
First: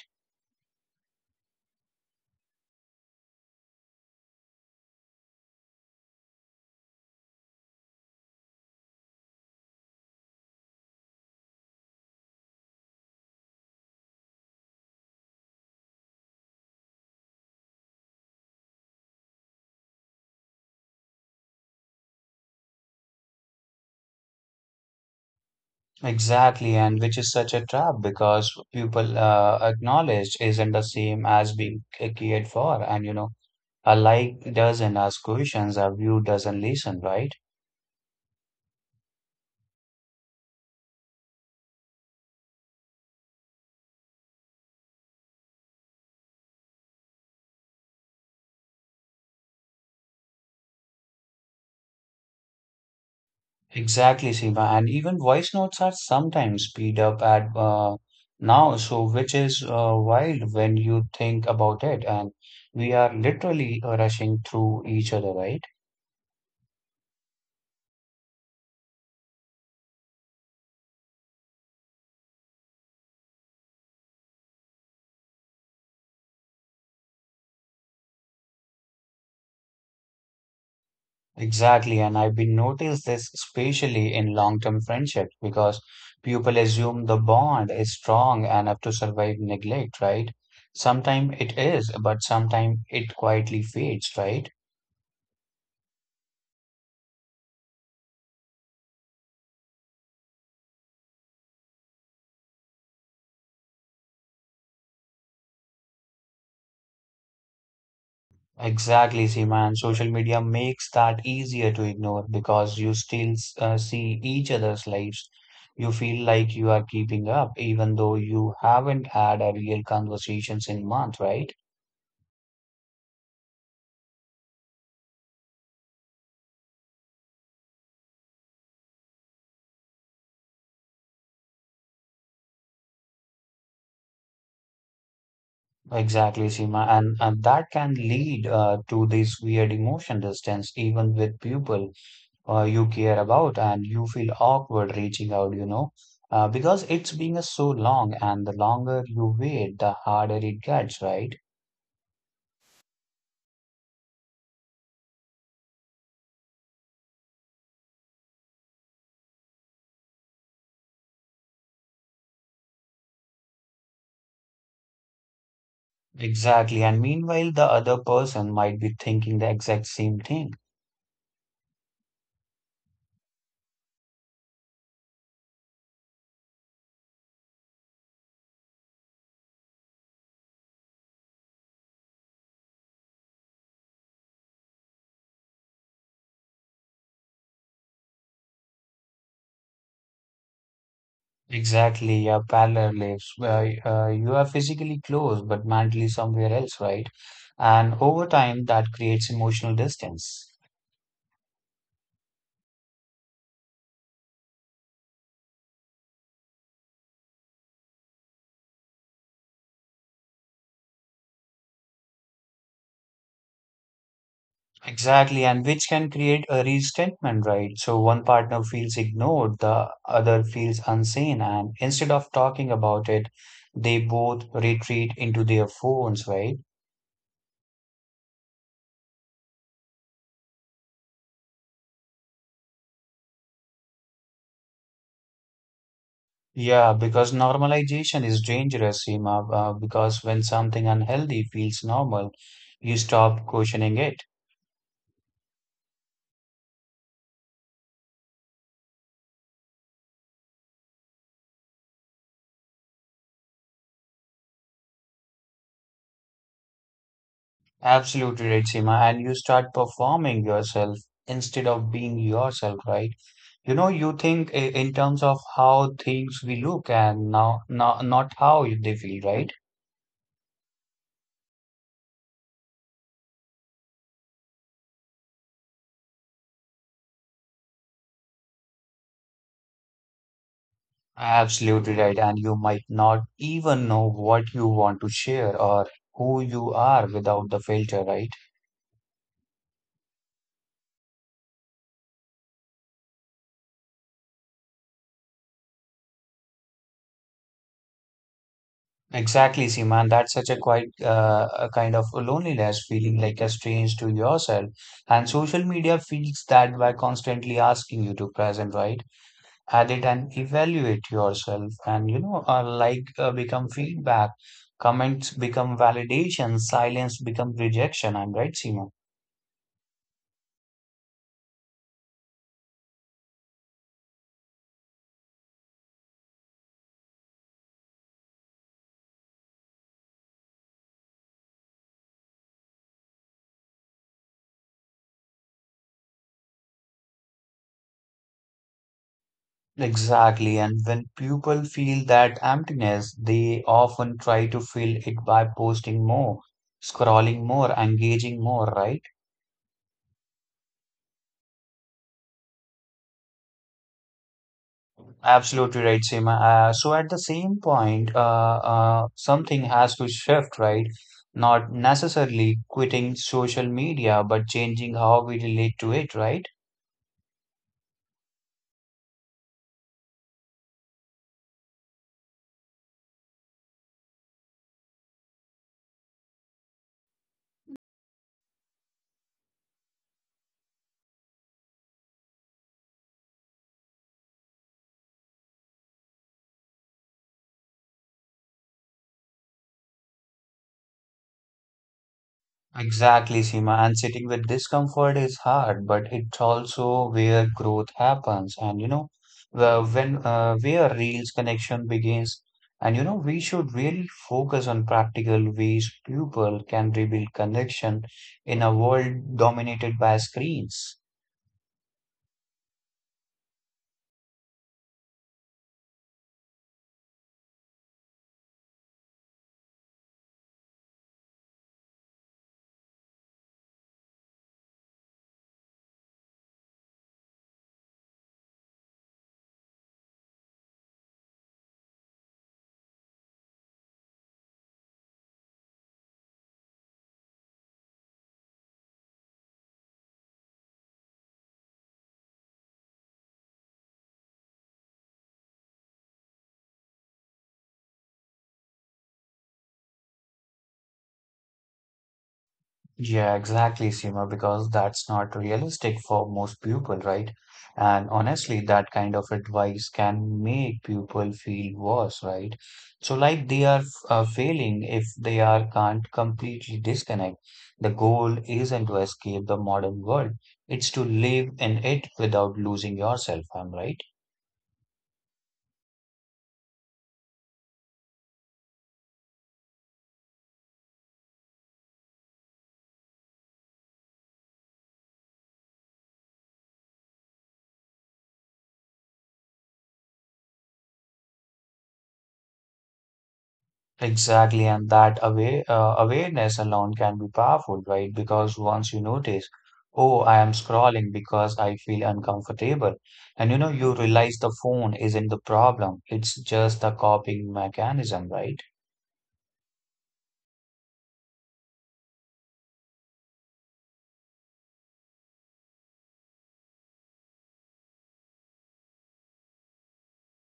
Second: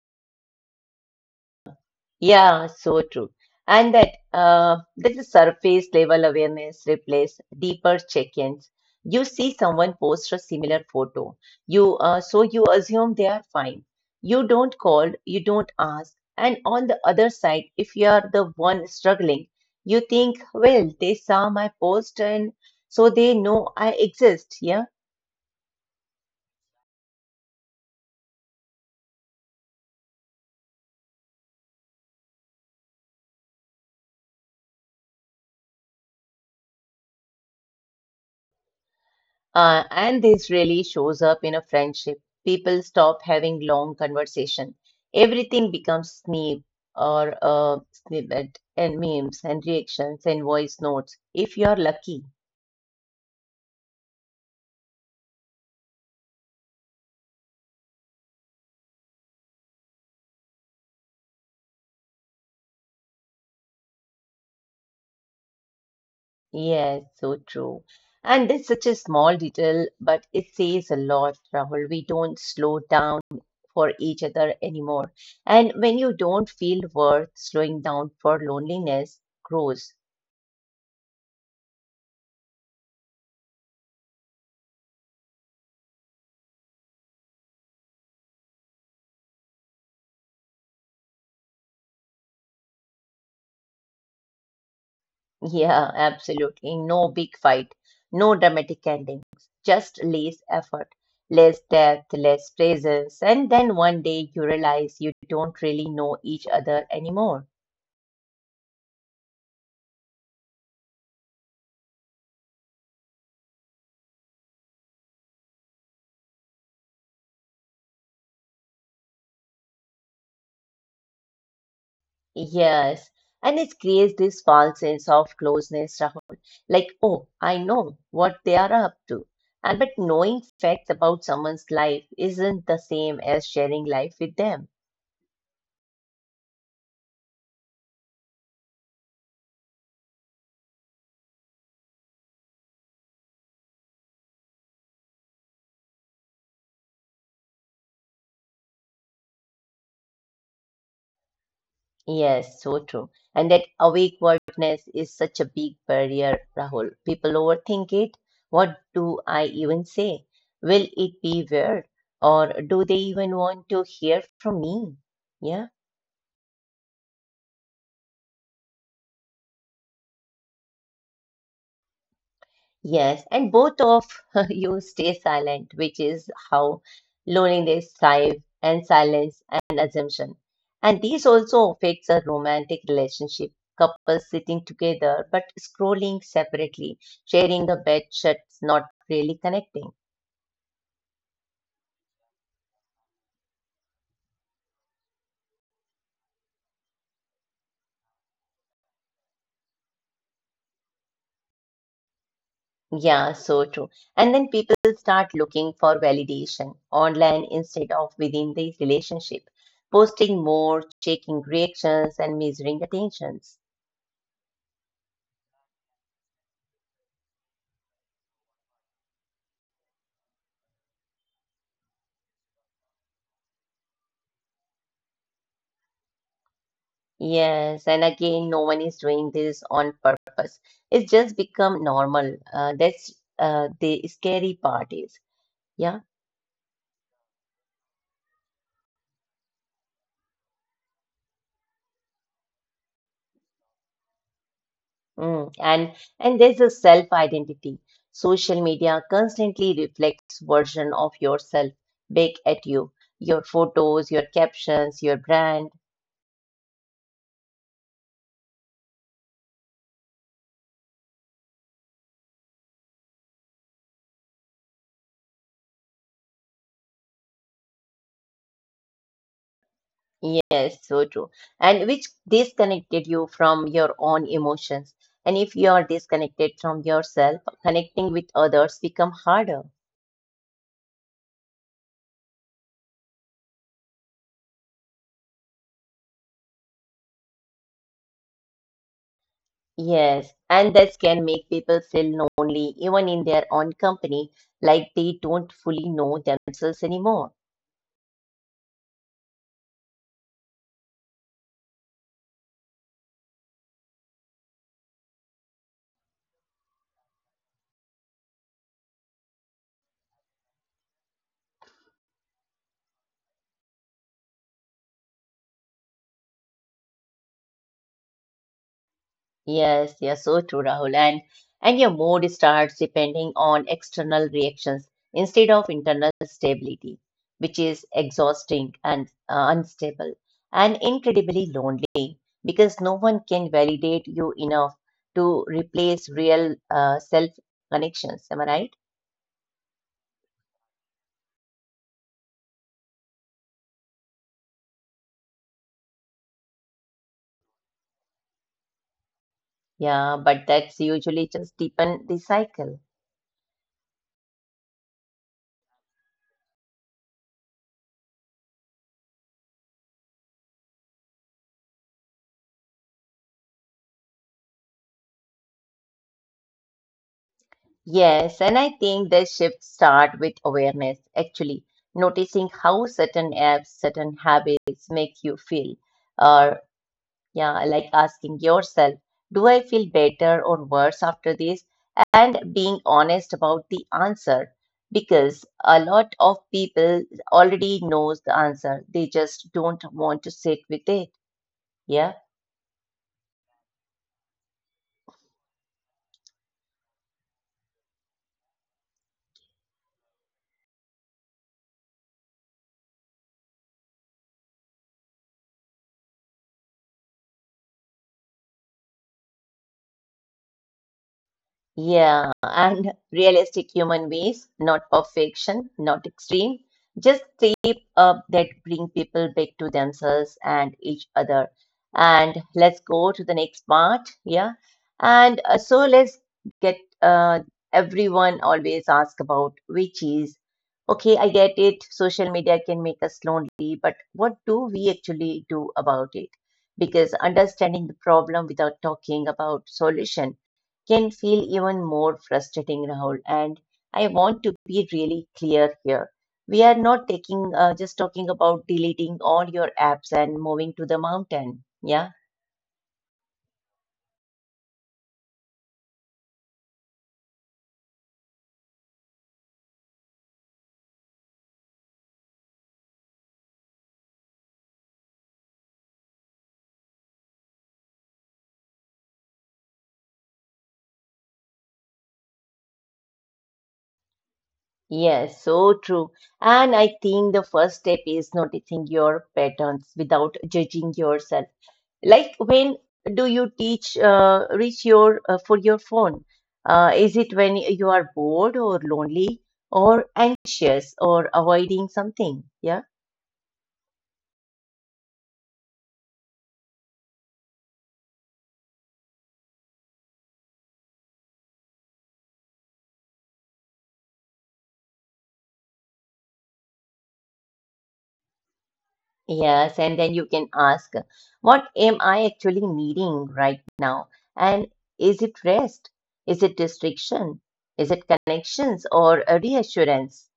Yeah, so true. And that uh, that the surface level awareness replace deeper check-ins. You see someone post a similar photo. You uh, so you assume they are fine. You don't call, you don't ask. And on the other side, if you are the one struggling, you think, well, they saw my post and so they know I exist. Yeah.
Exactly, and which is such a trap because people uh, acknowledged isn't the same as being c- cared for, and you know. A like doesn't ask questions, a view doesn't listen, right?
Uh, and this really shows up in a friendship. People stop having long conversation. Everything becomes snip or uh, snippet and memes and reactions and voice notes. If you are lucky.
Exactly, Seema. And even voice notes are sometimes speed up at uh, now, so which is uh, wild when you think about it. And we are literally rushing through each other, right?
Yes, so true. And it's such a small detail, but it says a lot, Rahul. We don't slow down for each other anymore. And when you don't feel worth slowing down for, loneliness grows.
Exactly. And I've been noticed this especially in long-term friendships because people assume the bond is strong enough to survive neglect, right? Sometimes it is, but sometimes it quietly fades, right?
Yeah, absolutely. No big fight, no dramatic endings, just less effort, less depth, less presence. And then one day you realize you don't really know each other anymore.
Exactly, Seema, and social media makes that easier to ignore because you still uh, see each other's lives. You feel like you are keeping up, even though you haven't had a real conversations in month, right?
Yes, and it creates this false sense of closeness, Rahul. Like, oh, I know what they are up to. And but knowing facts about someone's life isn't the same as sharing life with them.
Exactly, Seema, and, and that can lead uh, to this weird emotion distance, even with people uh, you care about, and you feel awkward reaching out, you know, uh, because it's been a so long, and the longer you wait, the harder it gets, right?
Yes, so true. And that awake awakeness is such a big barrier, Rahul. People overthink it. What do I even say? Will it be weird? Or do they even want to hear from me? Yeah.
Exactly. And meanwhile, the other person might be thinking the exact same thing.
Yes, and both of <laughs> you stay silent, which is how loneliness thrives, and silence and assumption. And these also affects a romantic relationship. Couples sitting together but scrolling separately, sharing the bed sheets, not really connecting.
Exactly. Yeah, parallel lives. Where uh, you are physically close, but mentally somewhere else, right? And over time, that creates emotional distance.
Yeah, so true. And then people start looking for validation online instead of within the relationship, posting more, checking reactions, and measuring attentions.
Exactly. And which can create a resentment, right? So one partner feels ignored, the other feels unseen. And instead of talking about it, they both retreat into their phones, right?
Yes, and again, no one is doing this on purpose. It's just become normal. Uh, that's uh, The scary part is, yeah.
Yeah, because normalization is dangerous, Seema, uh, because when something unhealthy feels normal, you stop questioning it.
Mm. And and there's a self-identity. Social media constantly reflects version of yourself back at you. Your photos, your captions, your brand.
Absolutely right, Seema, and you start performing yourself instead of being yourself, right? You know, you think i- in terms of how things we look and now, now not how they feel, right?
Yes, so true. And which disconnected you from your own emotions. And if you are disconnected from yourself, connecting with others become harder.
Absolutely right, and you might not even know what you want to share or who you are without the filter, right?
Yes, and this can make people feel lonely even in their own company, like they don't fully know themselves anymore.
Exactly, Seema, and that's such a quite uh, a kind of loneliness, feeling like a estranged to yourself. And social media feeds that by constantly asking you to present, right? Edit and evaluate yourself, and you know, uh, like uh, become feedback, comments become validation, silence become rejection. I'm right, Seema.
Yes, you're so true, Rahul. And and your mood starts depending on external reactions instead of internal stability, which is exhausting and uh, unstable and incredibly lonely, because no one can validate you enough to replace real uh, self connections. Am I right?
Exactly, and when people feel that emptiness, they often try to fill it by posting more, scrolling more, engaging more, right?
Yeah, but that's usually just deepen the cycle.
Absolutely right, Seema. Uh, so at the same point, uh, uh, something has to shift, right? Not necessarily quitting social media, but changing how we relate to it, right?
Yes, and I think the shift start with awareness, actually, noticing how certain apps, certain habits make you feel. Or, yeah, like asking yourself, do I feel better or worse after this? And being honest about the answer, because a lot of people already knows the answer. They just don't want to sit with it. Yeah.
Exactly, Seema. And sitting with discomfort is hard, but it's also where growth happens. And you know, where- when uh, where real connection begins. And you know, we should really focus on practical ways people can rebuild connection in a world dominated by screens.
Yeah, and realistic human ways, not perfection, not extreme, just shape up that bring people back to themselves and each other. And let's go to the next part. Yeah, and uh, so let's get uh, everyone always ask about which is okay. I get it. Social media can make us lonely, but what do we actually do about it? Because understanding the problem without talking about solution can feel even more frustrating, Rahul. And I want to be really clear here. We are not taking uh, just talking about deleting all your apps and moving to the mountain. Yeah.
Yeah, exactly, Seema, because that's not realistic for most people, right? And honestly, that kind of advice can make people feel worse, right? So, like they are uh, failing if they are can't completely disconnect. The goal isn't to escape the modern world, it's to live in it without losing yourself. I'm right.
Yes, so true. And I think the first step is noticing your patterns without judging yourself. Like, when do you teach uh, reach your uh, for your phone? Uh, is it when you are bored or lonely or anxious or avoiding something? Yeah.
Exactly, and that away, uh, awareness alone can be powerful, right? Because once you notice, oh, I am scrolling because I feel uncomfortable, and you know, you realize the phone isn't the problem, it's just the coping mechanism, right?
Yes, and then you can ask, what am I actually needing right now? And is it rest? Is it restriction? Is it connections or a reassurance?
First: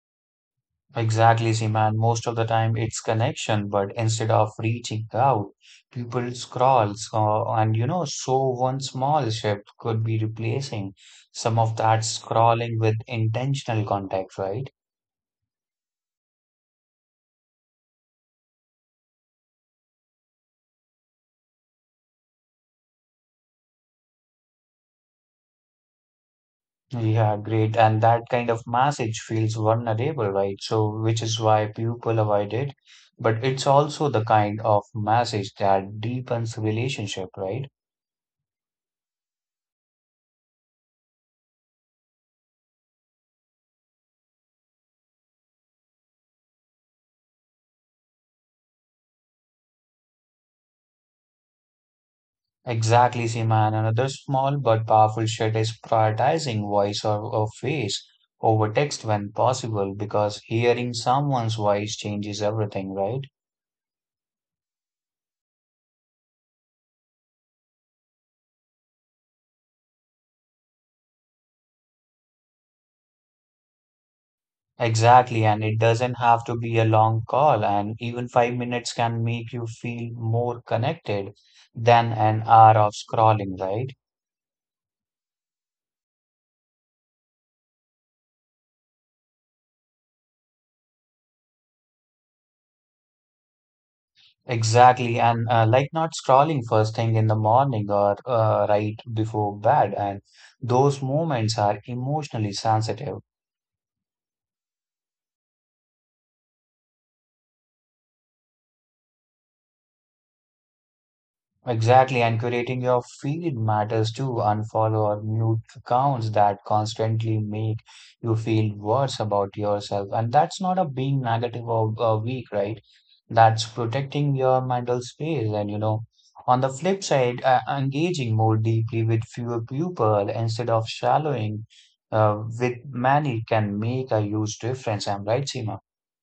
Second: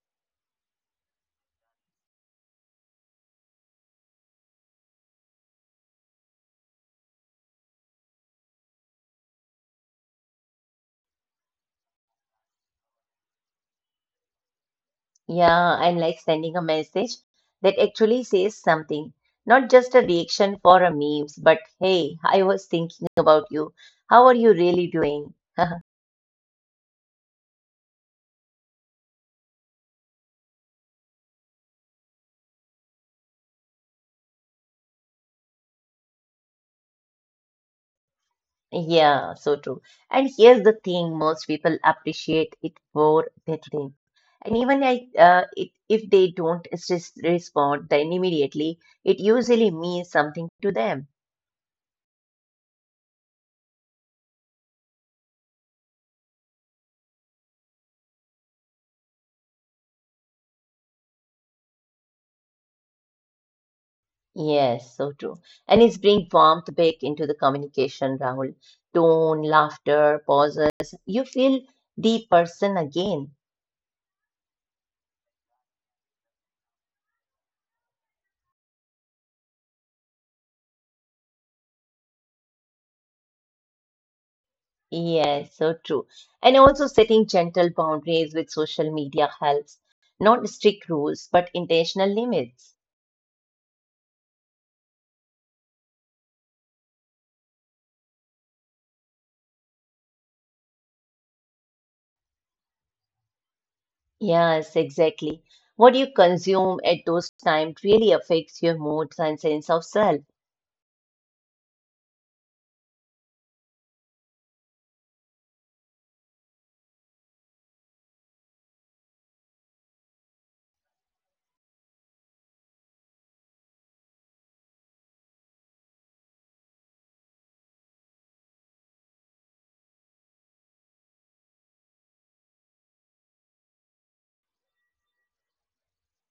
Exactly, Seema, and most of the time it's connection, but instead of reaching out, people scrolls, uh, and you know, so one small shift could be replacing some of that scrolling with intentional context, right?
Yeah, I'm like sending a message that actually says something, not just a reaction for a memes, but, "Hey, I was thinking about you. How are you really doing?" <laughs>
Yeah, great. And that kind of message feels vulnerable, right? So, which is why people avoid it. But it's also the kind of message that deepens relationship, right?
Yeah, so true. And here's the thing, most people appreciate it for deadline. And even I, uh, it, if they don't res respond then immediately, it usually means something to them.
Exactly, Seema. And another small but powerful shift is prioritizing voice or, or face over text when possible, because hearing someone's voice changes everything, right?
Yes, so true. And it's bring warmth back into the communication, Rahul. Tone, laughter, pauses. You feel the person again.
Exactly, and it doesn't have to be a long call, and even five minutes can make you feel more connected than an hour of scrolling, right?
Yes, so true. And also setting gentle boundaries with social media helps. Not strict rules, but intentional limits.
Exactly, and uh, like not scrolling first thing in the morning or uh, right before bed, and those moments are emotionally sensitive.
Yes, exactly. What you consume at those times really affects your moods and sense of self.
Exactly, and curating your feed matters too. Unfollow or mute accounts that constantly make you feel worse about yourself. And that's not a being negative or uh, weak, right? That's protecting your mental space. And you know, on the flip side, uh, engaging more deeply with fewer people instead of shallowing uh, with many can make a huge difference. I'm right, Seema?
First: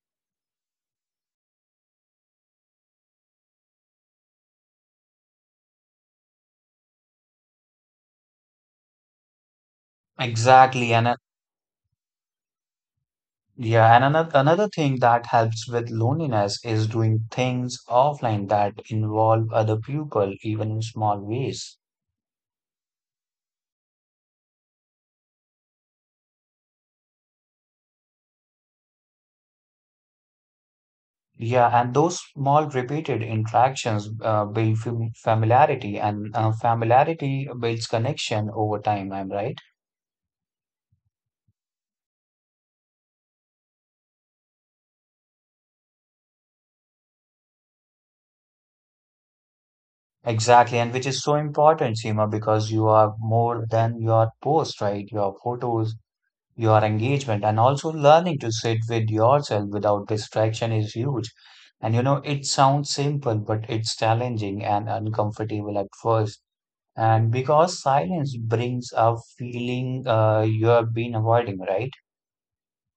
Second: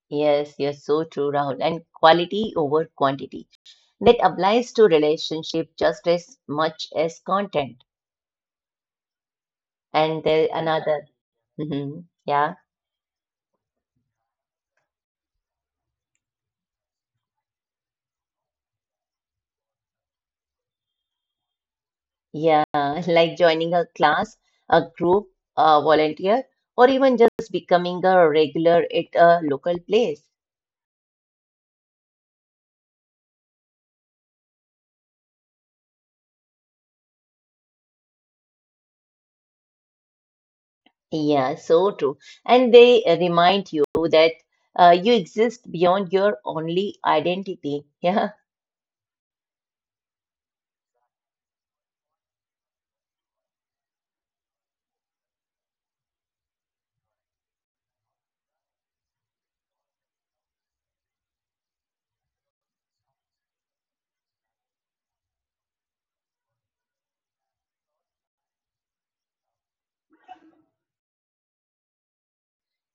Yes, you're so true, Rahul. And quality over quantity. That applies to relationship just as much as content. And there
Exactly,
another,
and
mhm. Yeah,
yeah, and another another thing that helps with loneliness is doing things offline that involve other people, even in small ways.
yeah, <laughs> like joining a class, a group, a volunteer, or even just becoming a regular at a local place.
Yeah, and those small repeated interactions uh, build fam- familiarity, and uh, familiarity builds connection over time. I'm right?
Yeah, so true. And they uh, remind you that uh, you exist beyond your only identity. <laughs> Yeah,
Exactly, and which is so important, Seema, because you are more than your post, right? Your photos, your engagement and also learning to sit with yourself without distraction is huge. And you know, it sounds simple, but it's challenging and uncomfortable at first. And because silence brings a feeling uh, you have been avoiding, right?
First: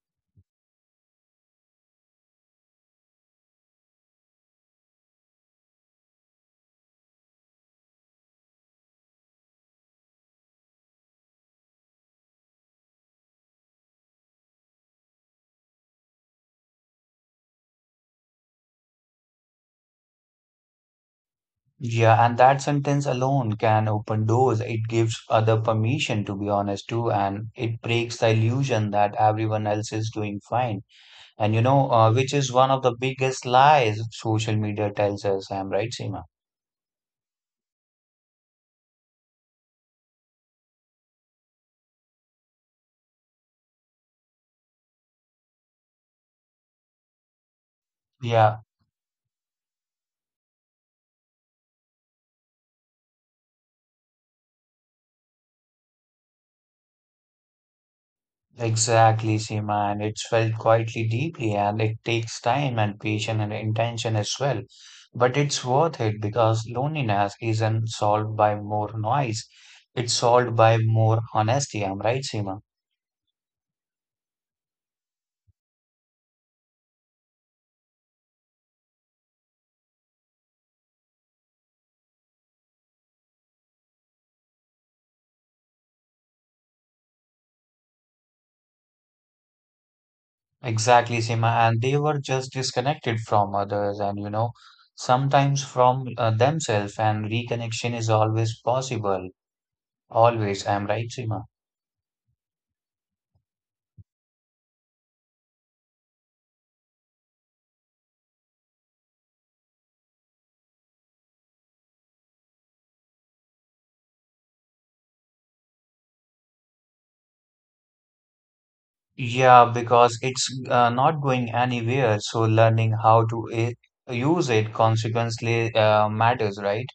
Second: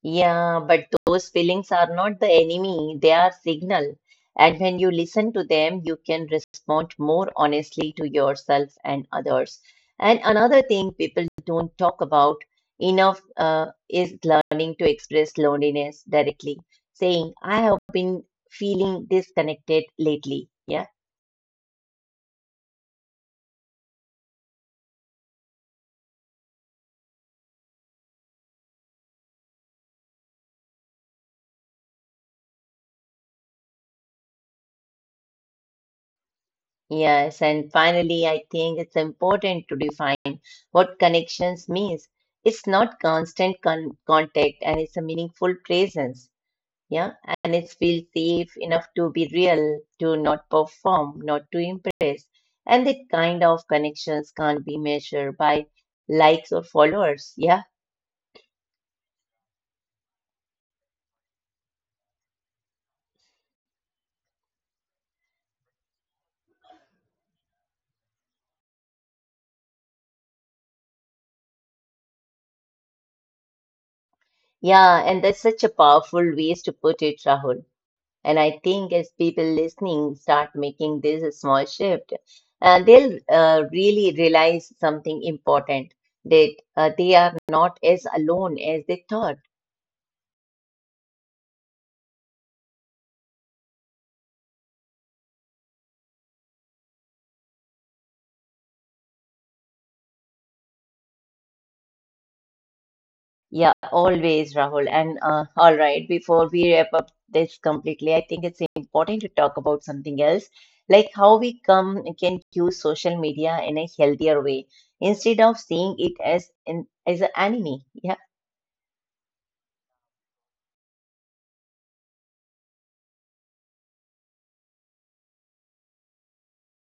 yeah, but those feelings are not the enemy, they are signal. And when you listen to them, you can respond more honestly to yourself and others. And another thing people don't talk about enough uh, is learning to express loneliness directly, saying, I have been feeling disconnected lately. Yeah.
Yeah, and that sentence alone can open doors. It gives other permission, to be honest, too, and it breaks the illusion that everyone else is doing fine. And you know, uh, which is one of the biggest lies social media tells us, I'm right, Seema?
Yes, and finally, I think it's important to define what connections means. It's not constant con- contact, and it's a meaningful presence. Yeah, and it's feel safe
Yeah,
enough to be real, to not perform, not to impress. And that kind of connections can't be measured by likes or followers. Yeah,
exactly, Seema, and it's felt quietly deeply, and it takes time and patience and intention as well. But it's worth it because loneliness isn't solved by more noise. It's solved by more honesty. I'm right, Seema.
yeah, and that's such a powerful ways to put it, Rahul. And I think as people listening start making this small shift, uh, they'll uh, really realize something important, that uh, they are not as alone as they thought.
Exactly, Seema. And they were just disconnected from others and, you know, sometimes from uh, themselves, and reconnection is always possible. Always. I'm right, Seema.
Yeah, always, Rahul. And uh, all right, before we wrap up this completely, I think it's important to talk about something else, like how we come can use social media in a healthier way instead of seeing it as an as an enemy. Yeah.
Yeah, because it's uh, not going anywhere, so learning how to i- use it consequently uh, matters, right?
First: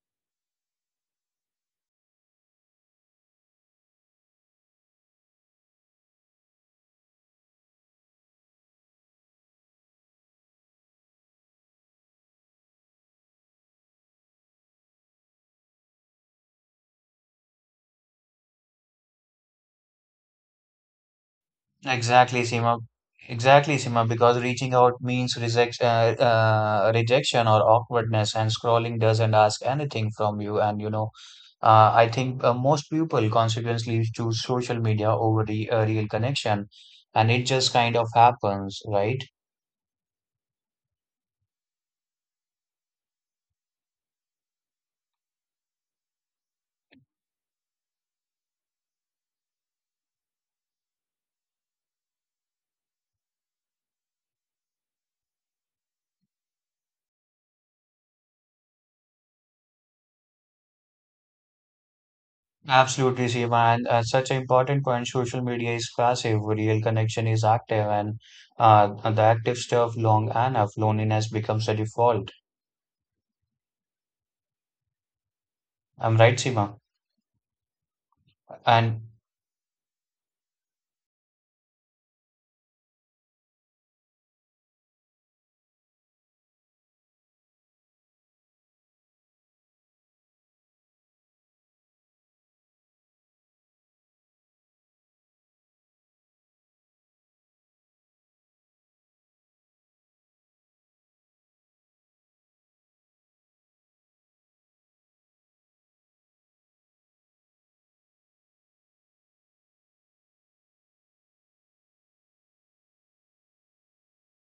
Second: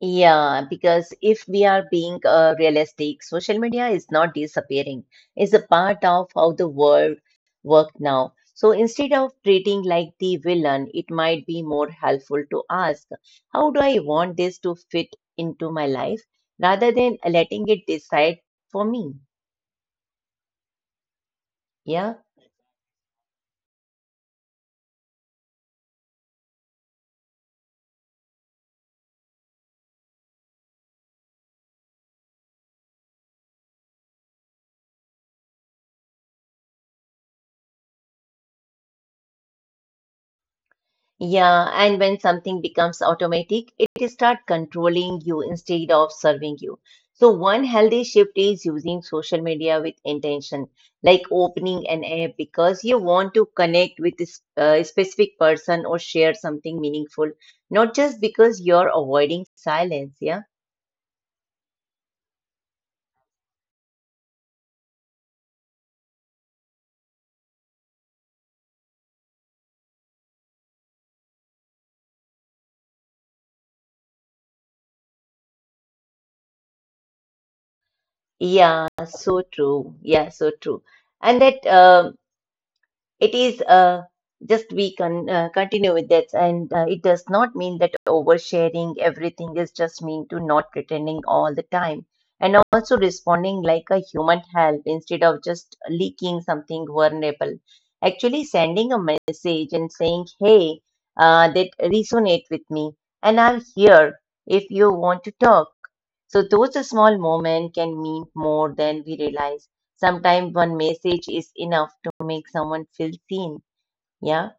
Yeah, because if we are being uh, realistic, social media is not disappearing. It's a part of how the world work now. So instead of treating like the villain, it might be more helpful to ask, how do I want this to fit into my life rather than letting it decide for me? Yeah.
Exactly, Seema. Exactly, Seema, because reaching out means reject, uh, uh, rejection or awkwardness, and scrolling doesn't ask anything from you. And you know, uh, I think uh, most people consequently choose social media over the uh, real connection, and it just kind of happens, right?
Yeah, and when something becomes automatic, it starts controlling you instead of serving you. So, one healthy shift is using social media with intention, like opening an app because you want to connect with this uh, specific person or share something meaningful, not just because you're avoiding silence. Yeah.
Absolutely, Seema, and uh, such an important point. Social media is passive, real connection is active, and uh, the active stuff long enough, loneliness becomes a default. I'm right, Seema.
Yeah,
And
so true. Yeah, so true. And that um It is uh, just We can uh, continue with that, and uh, it does not mean that oversharing everything is just mean to not pretending all the time, and also responding like a human help instead of just leaking something vulnerable. Actually, sending a message and saying, "Hey, uh, that resonate with me, and I'm here if you want to talk." So those small moments can mean more than we realize. Sometimes one message is enough to make someone feel seen. Yeah.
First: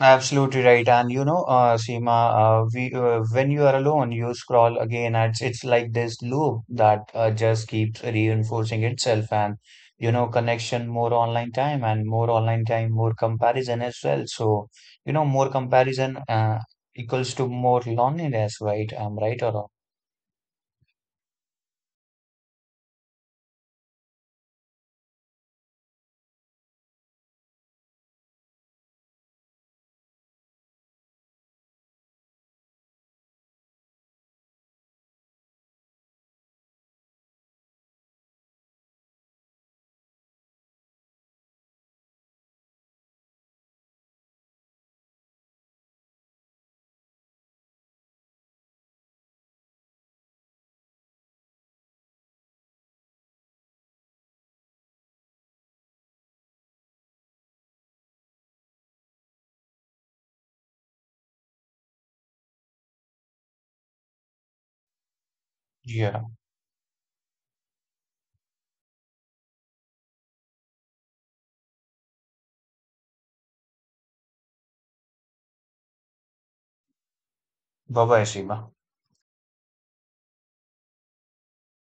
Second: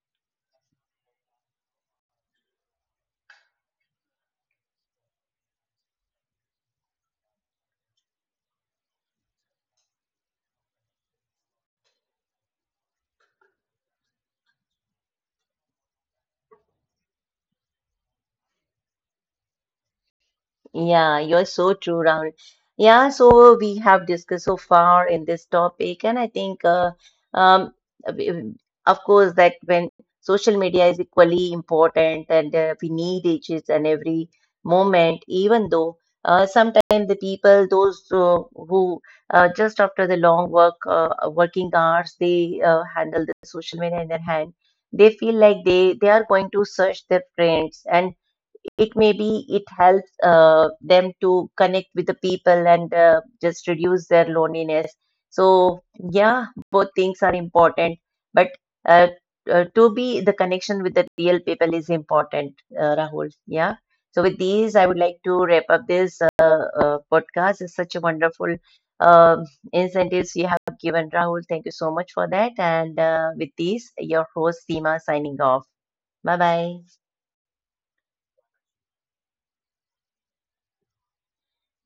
absolutely right. And you know, uh, Seema, uh, we uh, when you are alone, you scroll again. And it's, it's like this loop that uh, just keeps reinforcing itself. And you know, connection, more online time, and more online time, more comparison as well. So you know, more comparison uh, equals to more loneliness, right? I'm right or wrong?
Yeah, you're so true, Rahul. Yeah, so we have discussed so far in this topic, and I think, uh, um, w- of course, that when social media is equally important, and uh, we need each is and every moment, even though uh, sometimes the people, those uh, who uh, just after the long work, uh, working hours, they uh, handle the social media in their hand, they feel like they, they are going to search their friends, and it maybe it helps uh, them to connect with the people and uh, just reduce their loneliness. So, yeah, both things are important, but uh, uh, to be the connection with the real people is important, uh, Rahul. Yeah. So with these, I would like to wrap up
Yeah.
this uh, uh, podcast. It's such a wonderful, um, incentives you have given, Rahul. Thank you so much for that. And uh, with these, your host Seema signing off. Bye bye.
Bye bye, Seema.